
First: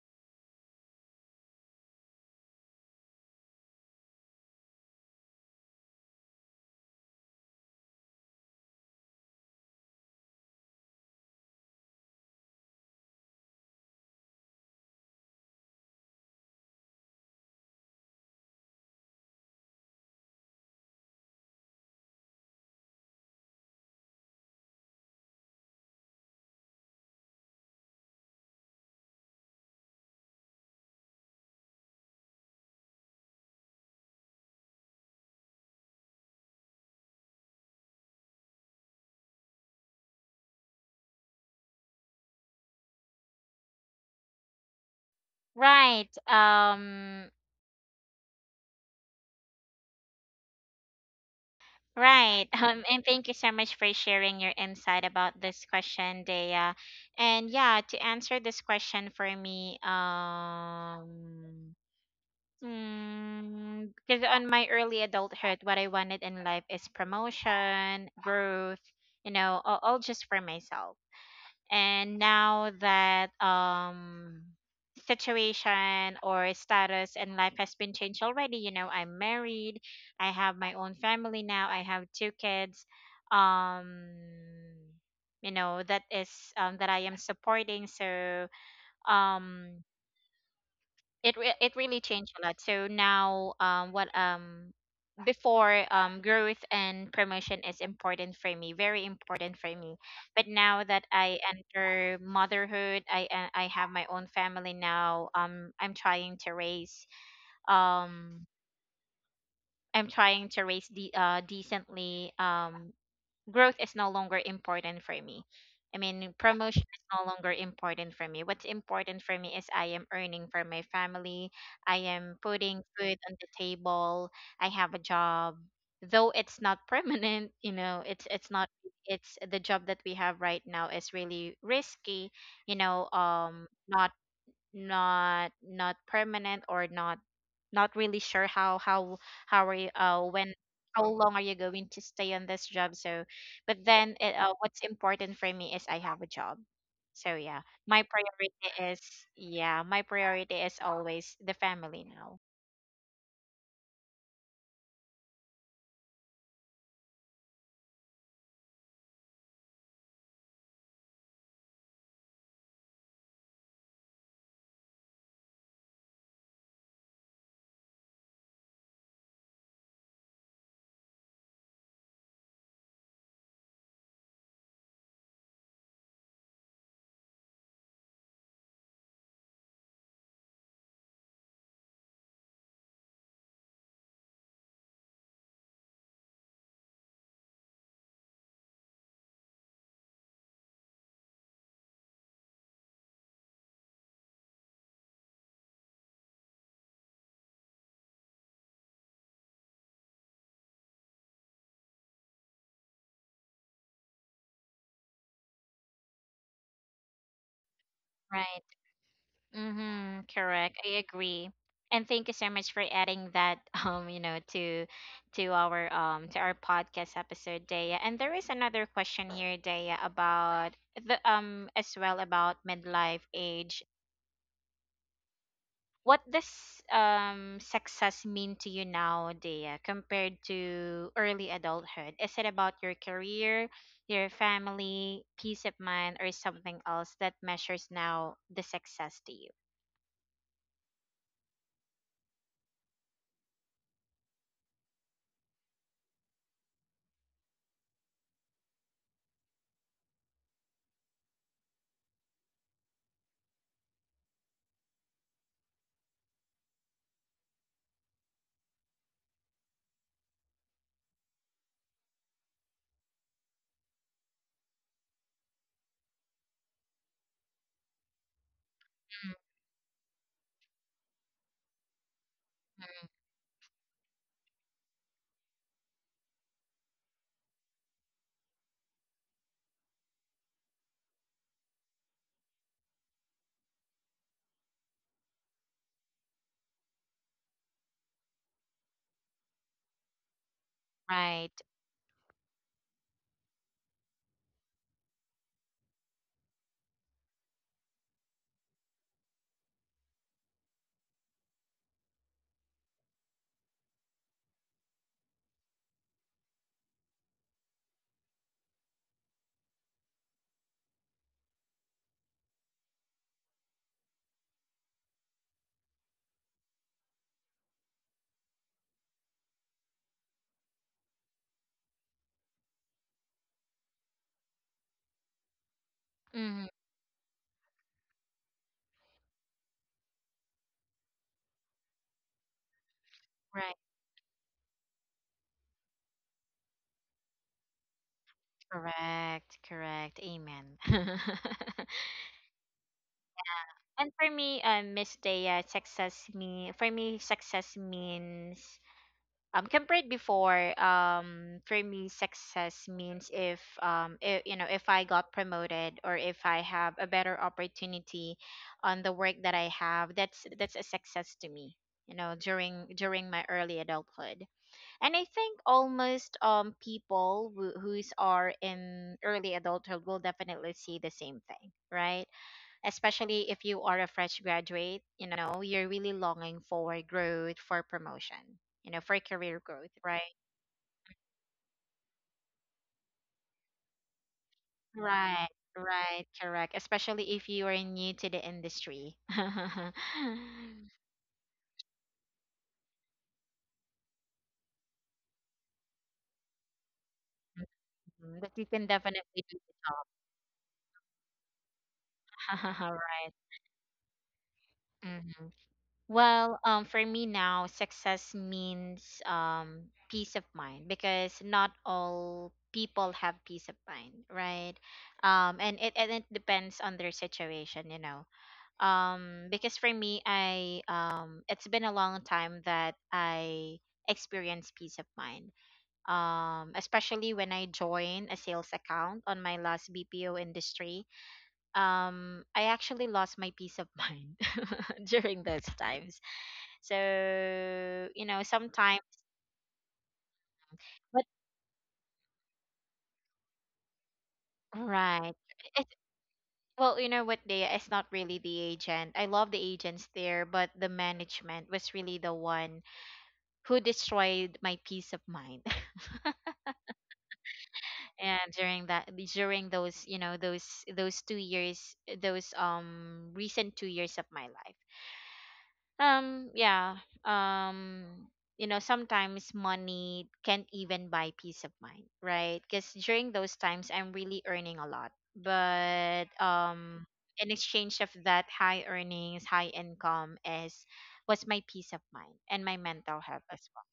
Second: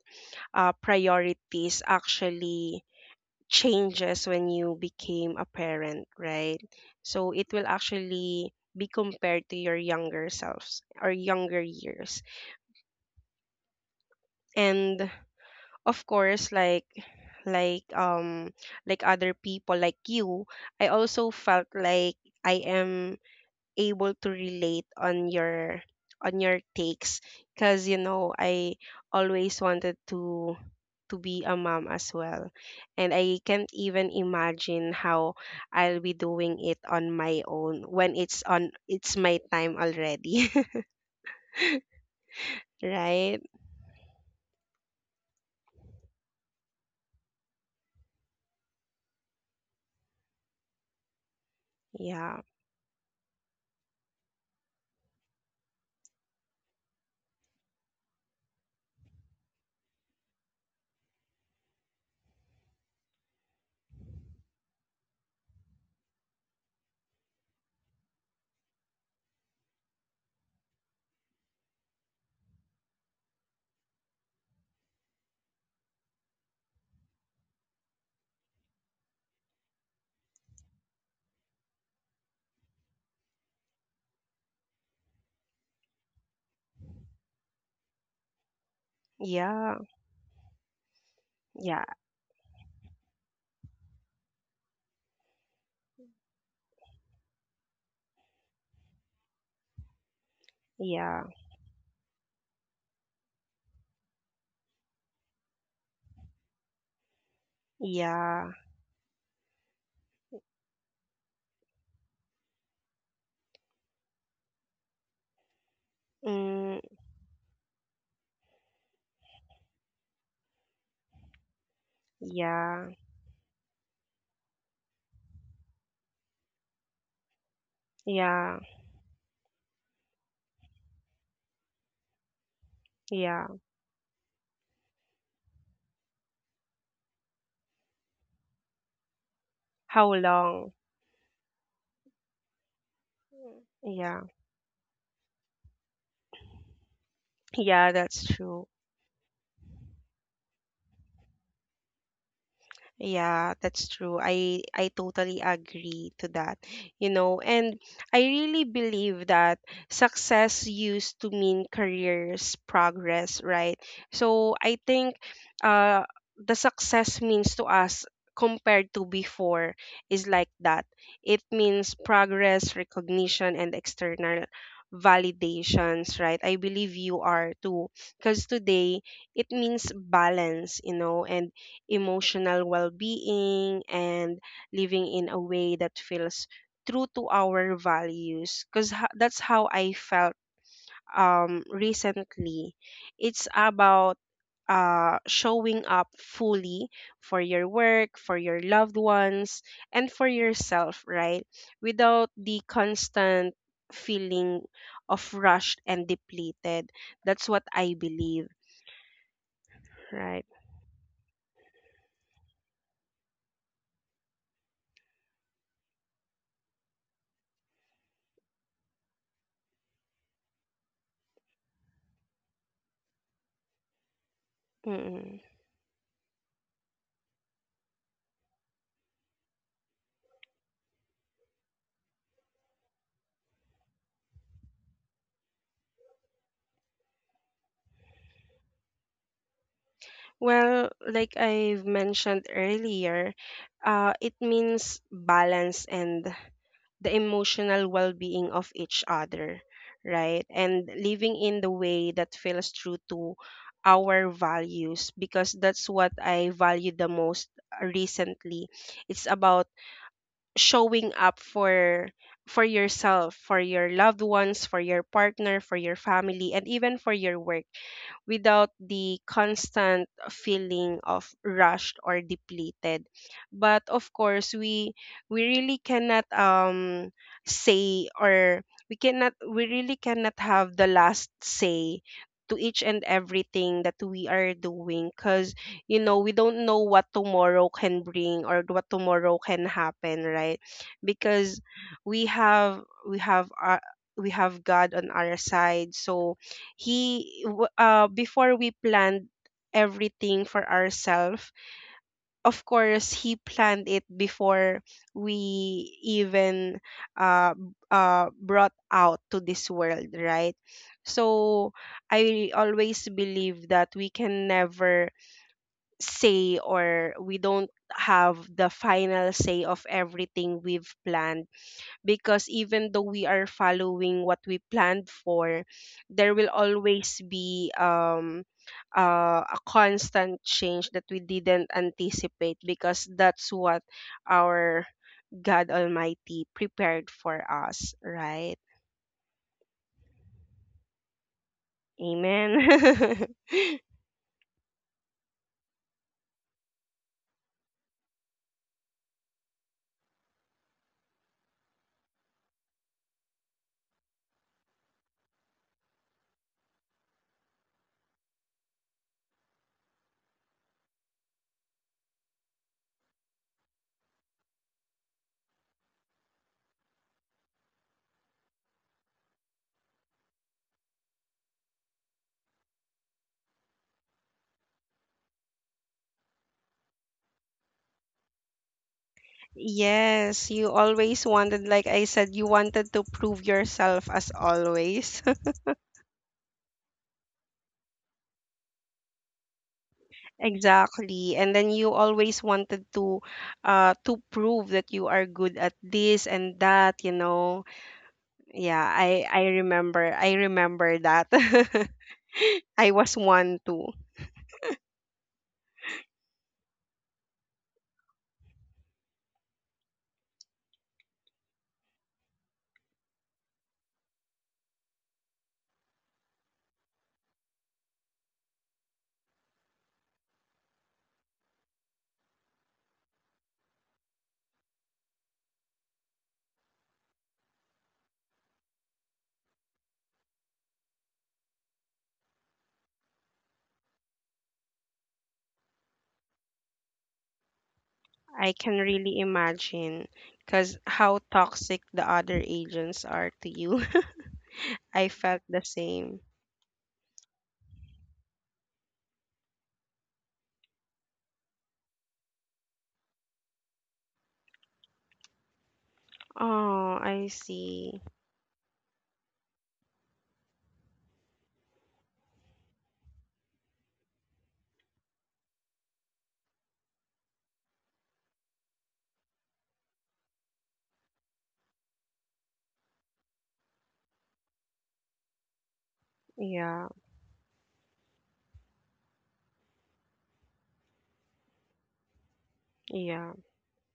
[SPEAKER 2] priorities actually changes when you became a parent, right? So it will actually be compared to your younger selves or younger years. And of course, like um like other people like you, I also felt like I am able to relate on your takes. Because you know, I always wanted to be a mom as well, and I can't even imagine how I'll be doing it on my own when it's on it's my time already. [laughs] Right.
[SPEAKER 1] right. Um,
[SPEAKER 2] Yeah,
[SPEAKER 1] right. [laughs] And thank you so much for sharing your insight about this question, Dea. And yeah, to answer this question for me, because on my early adulthood, what I wanted in life is promotion, growth, you know, all just for myself. And now that situation or status and life has been changed already, you know, I'm married, I have my own family now, I have two kids, um you know, that is, that I am supporting. So
[SPEAKER 2] yeah,
[SPEAKER 1] um it it
[SPEAKER 2] yeah,
[SPEAKER 1] really changed a lot. So now, what before, growth and promotion is important for me, very important for me. But now that
[SPEAKER 2] yeah,
[SPEAKER 1] I enter motherhood, I have my own family now. I'm trying to raise um.
[SPEAKER 2] yeah.
[SPEAKER 1] I'm trying to raise the, decently, growth is no longer important for me. I mean, promotion
[SPEAKER 2] Mm.
[SPEAKER 1] is no longer important for me. What's important for me is I am earning for my family. I am putting
[SPEAKER 2] Yeah,
[SPEAKER 1] food on the table. I have a job, though it's not [laughs] permanent. You know, it's
[SPEAKER 2] yeah,
[SPEAKER 1] not. It's the job that we have right now is really risky. You know,
[SPEAKER 2] yeah.
[SPEAKER 1] not not permanent, or not not really sure how are you
[SPEAKER 2] How
[SPEAKER 1] when
[SPEAKER 2] long?
[SPEAKER 1] how long are you going to stay on this job. So but then
[SPEAKER 2] Yeah,
[SPEAKER 1] it, what's important for me is I have a job. So yeah,
[SPEAKER 2] yeah,
[SPEAKER 1] my
[SPEAKER 2] that's true.
[SPEAKER 1] priority is yeah my priority is always the family now,
[SPEAKER 2] Yeah, that's true. I totally agree to that. You know, and I really believe that success used to mean careers progress, right? So I think uh the success means to us compared to before is like that. It means progress, recognition and external validations, right? I believe you are too, because today it means balance, you know, and emotional well being, and living in a way that feels true to our values. Because that's how I felt recently. It's about showing up fully for your work, for your loved ones, and for yourself, right? Without the constant feeling of rushed and depleted. That's what I believe,
[SPEAKER 1] right. Mm-hmm,
[SPEAKER 2] right?
[SPEAKER 1] correct. I agree. And thank you so much for adding that, [laughs] you know, to our to our podcast episode, Daya. And there is another question here, Daya, about the as well about midlife age.
[SPEAKER 2] Mm-mm.
[SPEAKER 1] What does success mean to you now, Daya, compared to early adulthood? Is it about your career, your family, peace of mind, or something else that measures now the success to you?
[SPEAKER 2] Well, like I've mentioned earlier, it means balance and the emotional well being of each other, right? And living in the way that feels true to our values, because that's what I value the most recently. It's about showing up for yourself, for your loved ones, for your partner, for your family, and even for your work without the constant feeling of rushed or depleted. But of course, we really cannot say or we really cannot have the last say to each and everything that we are doing, because you know we don't know what tomorrow can bring or what tomorrow can happen, right?
[SPEAKER 1] Right.
[SPEAKER 2] Because we have we have our, we have God on our side, so before we planned everything for ourselves, of course he planned it before we even brought out to this world, right? So I always believe that we can never say, or we don't have the final say of everything we've planned, because even though we are following what we planned for, there will
[SPEAKER 1] Mm-hmm.
[SPEAKER 2] always be a constant change that we didn't anticipate, because that's
[SPEAKER 1] Right.
[SPEAKER 2] what our God Almighty prepared for us, right?
[SPEAKER 1] Correct, correct. Amen. [laughs]
[SPEAKER 2] Amen. [laughs]
[SPEAKER 1] And for me, Miss Dea, success me for me, success means compared before, for me, success means if, if I got promoted or if I have a better opportunity on the work that I have, that's a success to me. You know, during my early adulthood and I think almost people who who's are in early adulthood will definitely see the same thing, right? Especially if you are a fresh graduate, you know, you're really longing for growth, for promotion, you know, for career growth, right?
[SPEAKER 2] Yes, you always wanted, like I said, you wanted to prove yourself as always.
[SPEAKER 1] Right, right, correct. Especially if you are new to the industry, [laughs]
[SPEAKER 2] Exactly. And then you always wanted to prove that you are good at this and that, you know.
[SPEAKER 1] Mhm, that you
[SPEAKER 2] Yeah,
[SPEAKER 1] can
[SPEAKER 2] I
[SPEAKER 1] definitely do
[SPEAKER 2] I
[SPEAKER 1] the
[SPEAKER 2] remember. I remember that. [laughs]
[SPEAKER 1] job, [laughs]
[SPEAKER 2] I was
[SPEAKER 1] right?
[SPEAKER 2] one too.
[SPEAKER 1] Hmm. Well, for me now, success means peace of mind, because not all people have peace of mind, right? And it depends on their situation, you know. Because for me, I it's been a long time that I experienced peace of mind. Especially when I joined a sales account on my last BPO industry, I actually lost my peace of mind [laughs] during those times so, you know,
[SPEAKER 2] I can
[SPEAKER 1] sometimes,
[SPEAKER 2] really imagine cuz how
[SPEAKER 1] but
[SPEAKER 2] toxic the other agents are to you. [laughs] I
[SPEAKER 1] right.
[SPEAKER 2] felt the
[SPEAKER 1] It,
[SPEAKER 2] same.
[SPEAKER 1] well, you know what, they it's not really the agent. I love the agents there, but the management was really the one who destroyed my peace of mind. [laughs]
[SPEAKER 2] Oh, I see.
[SPEAKER 1] During you know, those 2 years, those recent 2 years of my life. Um, yeah. Um, you know, sometimes money can't even buy peace of mind, right? Because during those times, I'm really earning a lot. But
[SPEAKER 2] Yeah.
[SPEAKER 1] um, in exchange of that high earnings, high income is was my peace of mind and my mental
[SPEAKER 2] Yeah.
[SPEAKER 1] health as well.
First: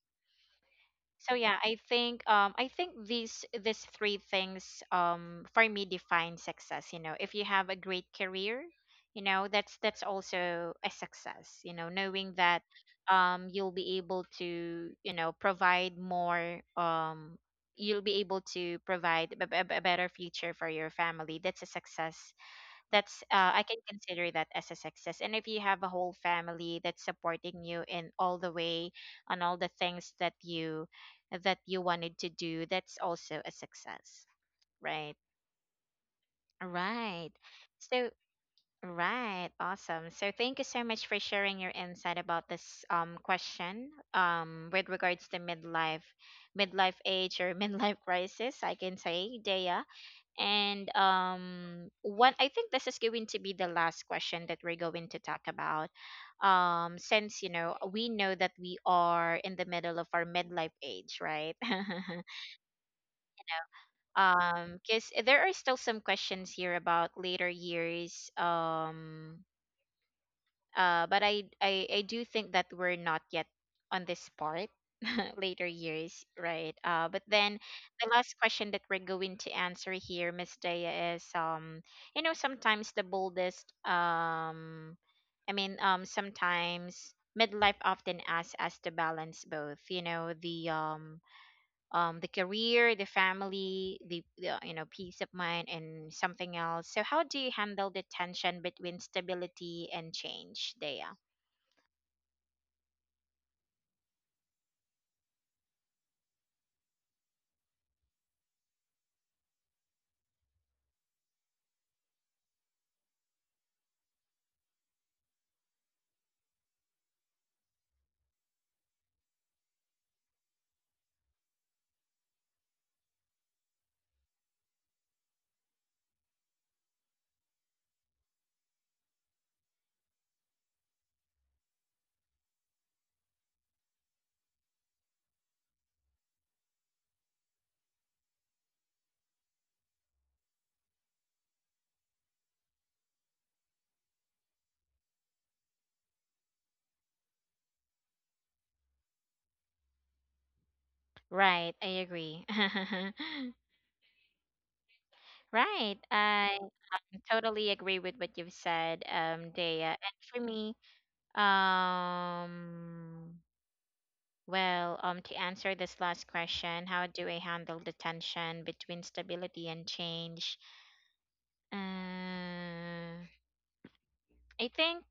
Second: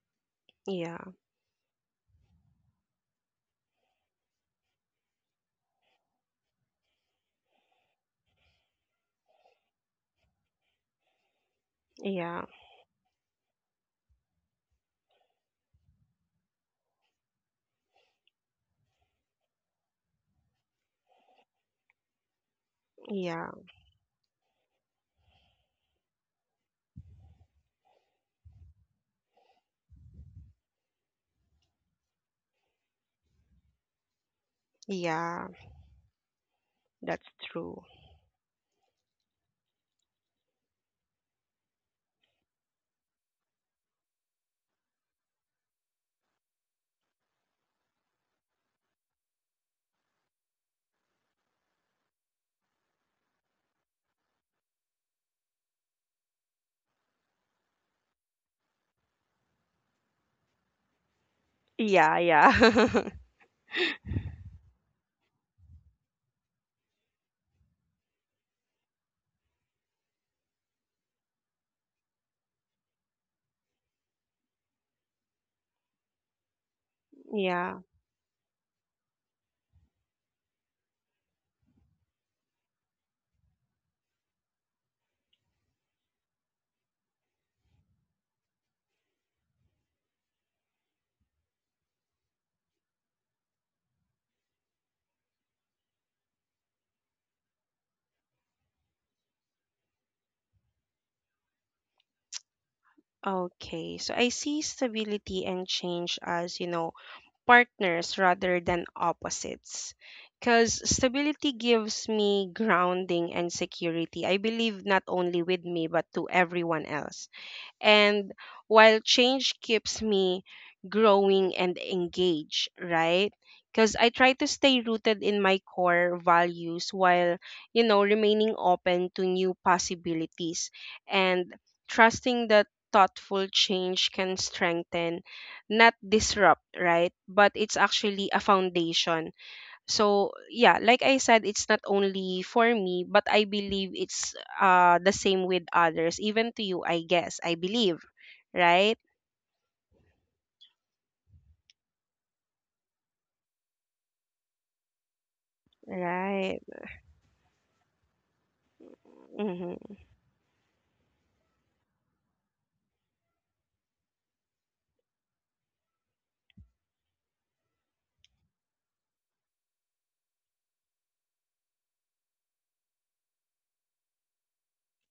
[SPEAKER 2] Yeah.
[SPEAKER 1] So yeah, I think these three things for me define success. You know, if you have a great career, you know, that's also a success, you know, knowing
[SPEAKER 2] Yeah.
[SPEAKER 1] that you'll be able to, you know, provide more you'll be able to provide a better future for your family, that's a success, that's
[SPEAKER 2] Yeah.
[SPEAKER 1] I can consider that as a success. And if you have a whole family that's supporting you in all the way on all the things that you wanted to do, that's also a success, right,
[SPEAKER 2] Yeah. That's
[SPEAKER 1] right.
[SPEAKER 2] true.
[SPEAKER 1] So right, awesome. So thank you so much for sharing your insight about this question with regards to midlife age, or [laughs] midlife crisis, I can say, Dea. I think this is going to be the last question that we're going to talk about. Since, you know, we know that we are in the middle of our midlife age, right?
[SPEAKER 2] Yeah,
[SPEAKER 1] [laughs]
[SPEAKER 2] yeah. [laughs]
[SPEAKER 1] Because there are still some questions here about later years. But I do think that we're not yet on this part, [laughs] later years, right? But then
[SPEAKER 2] Yeah.
[SPEAKER 1] the last question that we're going to answer here, Miss Daya, is you know, sometimes the boldest I mean sometimes midlife often asks us to balance both, you know, the career, the family, the, you know, peace of mind, and something else. So how do you handle the tension between stability and change, Dea?
[SPEAKER 2] Okay, so I see stability and change as, you know, partners rather than opposites. Because stability gives me grounding and security, I believe, not only with me, but to everyone else. And while change keeps me growing and engaged, right? Because I try to stay rooted in my core values while, you know, remaining open to new possibilities, and trusting that thoughtful change can strengthen, not disrupt, right? But it's actually a foundation. So yeah, like I said, it's not only for me, but I believe it's the same with others, even to you, I guess. I believe, right?
[SPEAKER 1] Right, I agree. [laughs] Right, I
[SPEAKER 2] Right.
[SPEAKER 1] totally agree with what you've said, Dea.
[SPEAKER 2] Hmm.
[SPEAKER 1] And for me, um, to answer this last question, how do I handle the tension between stability and change? Uh, I think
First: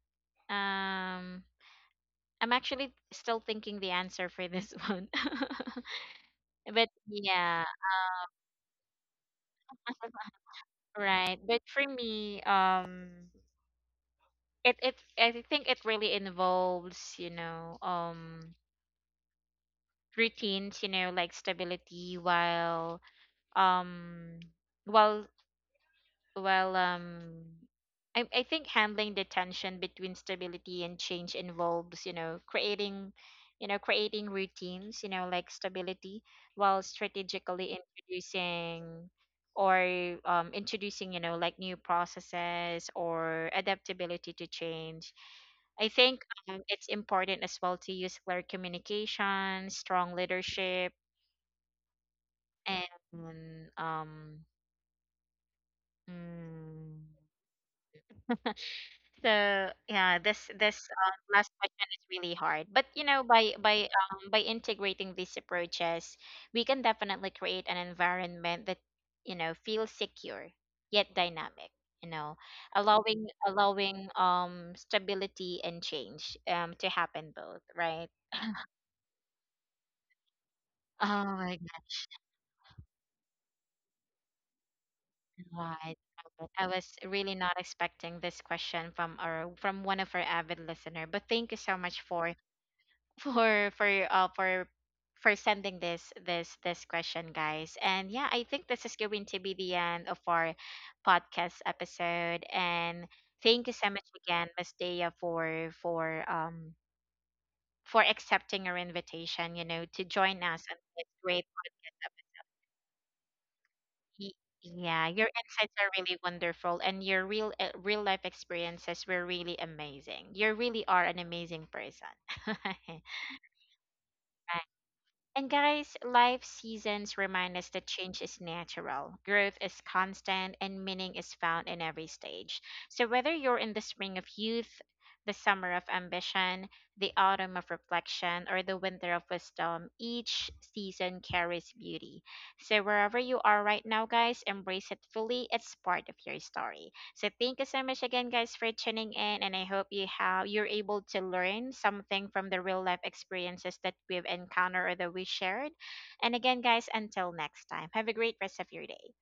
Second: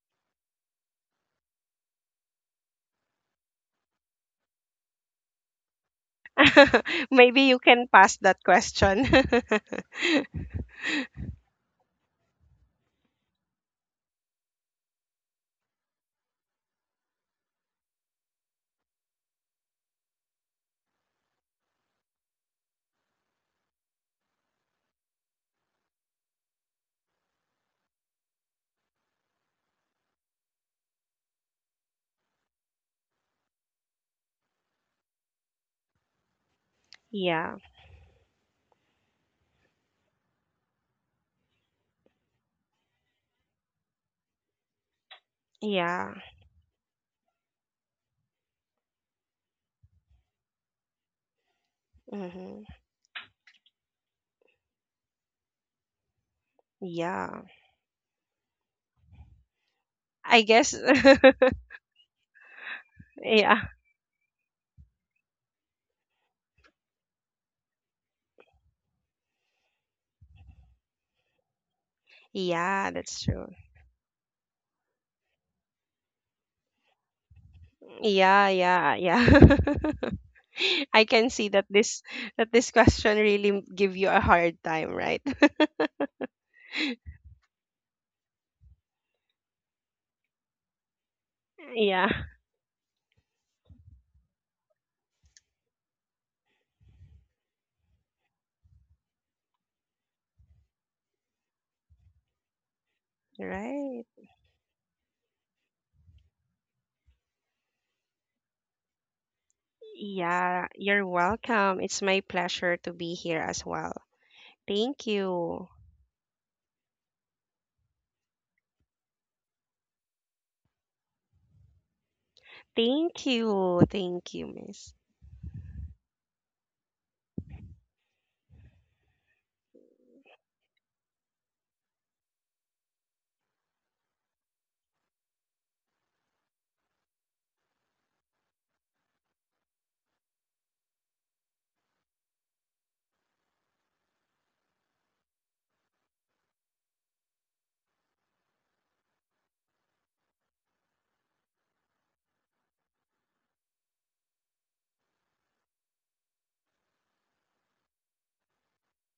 [SPEAKER 1] um I'm actually still thinking the answer for this [laughs] one. [laughs] But
[SPEAKER 2] [laughs] Maybe you
[SPEAKER 1] yeah,
[SPEAKER 2] can pass that question. [laughs]
[SPEAKER 1] right. But for me, it it I think it really involves, you know, routines, you know, like stability, um while well, I think handling the tension between stability and change involves, you know, creating routines, you know, like stability, while
[SPEAKER 2] Yeah.
[SPEAKER 1] strategically introducing or introducing, you know, like new processes or adaptability to change. I
[SPEAKER 2] Yeah.
[SPEAKER 1] think it's important as well to use clear communication, strong leadership,
[SPEAKER 2] Hmm.
[SPEAKER 1] and um, mm,
[SPEAKER 2] Yeah.
[SPEAKER 1] so yeah,
[SPEAKER 2] I
[SPEAKER 1] this
[SPEAKER 2] guess.
[SPEAKER 1] this um, last question is really hard. But you know,
[SPEAKER 2] [laughs] Yeah.
[SPEAKER 1] by integrating these approaches, we can definitely create an environment that, you know, feels secure yet dynamic. You know,
[SPEAKER 2] Yeah, that's true.
[SPEAKER 1] allowing stability and change to happen both, right?
[SPEAKER 2] Yeah, yeah, yeah. [laughs] I
[SPEAKER 1] Oh
[SPEAKER 2] can see
[SPEAKER 1] my
[SPEAKER 2] that this question really give you a hard time, right?
[SPEAKER 1] God. I was really not expecting this question from our from one of our avid listener, but thank you
[SPEAKER 2] [laughs]
[SPEAKER 1] so much
[SPEAKER 2] Yeah.
[SPEAKER 1] for for uh for for sending this question, guys. And yeah, I think this is going to be the end of our podcast episode. And thank you so
[SPEAKER 2] Right.
[SPEAKER 1] much again, Miss Dea, for accepting our invitation, you know, to join us
[SPEAKER 2] Yeah,
[SPEAKER 1] on
[SPEAKER 2] you're
[SPEAKER 1] this great.
[SPEAKER 2] welcome. It's my pleasure to be here as well.
[SPEAKER 1] Y- yeah,
[SPEAKER 2] Thank
[SPEAKER 1] your
[SPEAKER 2] you.
[SPEAKER 1] insights are really wonderful, and your real real life experiences were really amazing. You really are an amazing person. [laughs]
[SPEAKER 2] Thank you. Thank you,
[SPEAKER 1] Right.
[SPEAKER 2] miss.
[SPEAKER 1] And guys, life seasons remind us that change is natural, growth is constant, and meaning is found in every stage. So whether you're in the spring of youth, the summer of ambition, the autumn of reflection, or the winter of wisdom, each season carries beauty. So wherever you are right now, guys, embrace it fully. It's part of your story. So thank you so much again, guys, for tuning in, and I hope you're able to learn something from the real life experiences that we've encountered or that we shared. And again, guys, until next time, have a great rest of your day.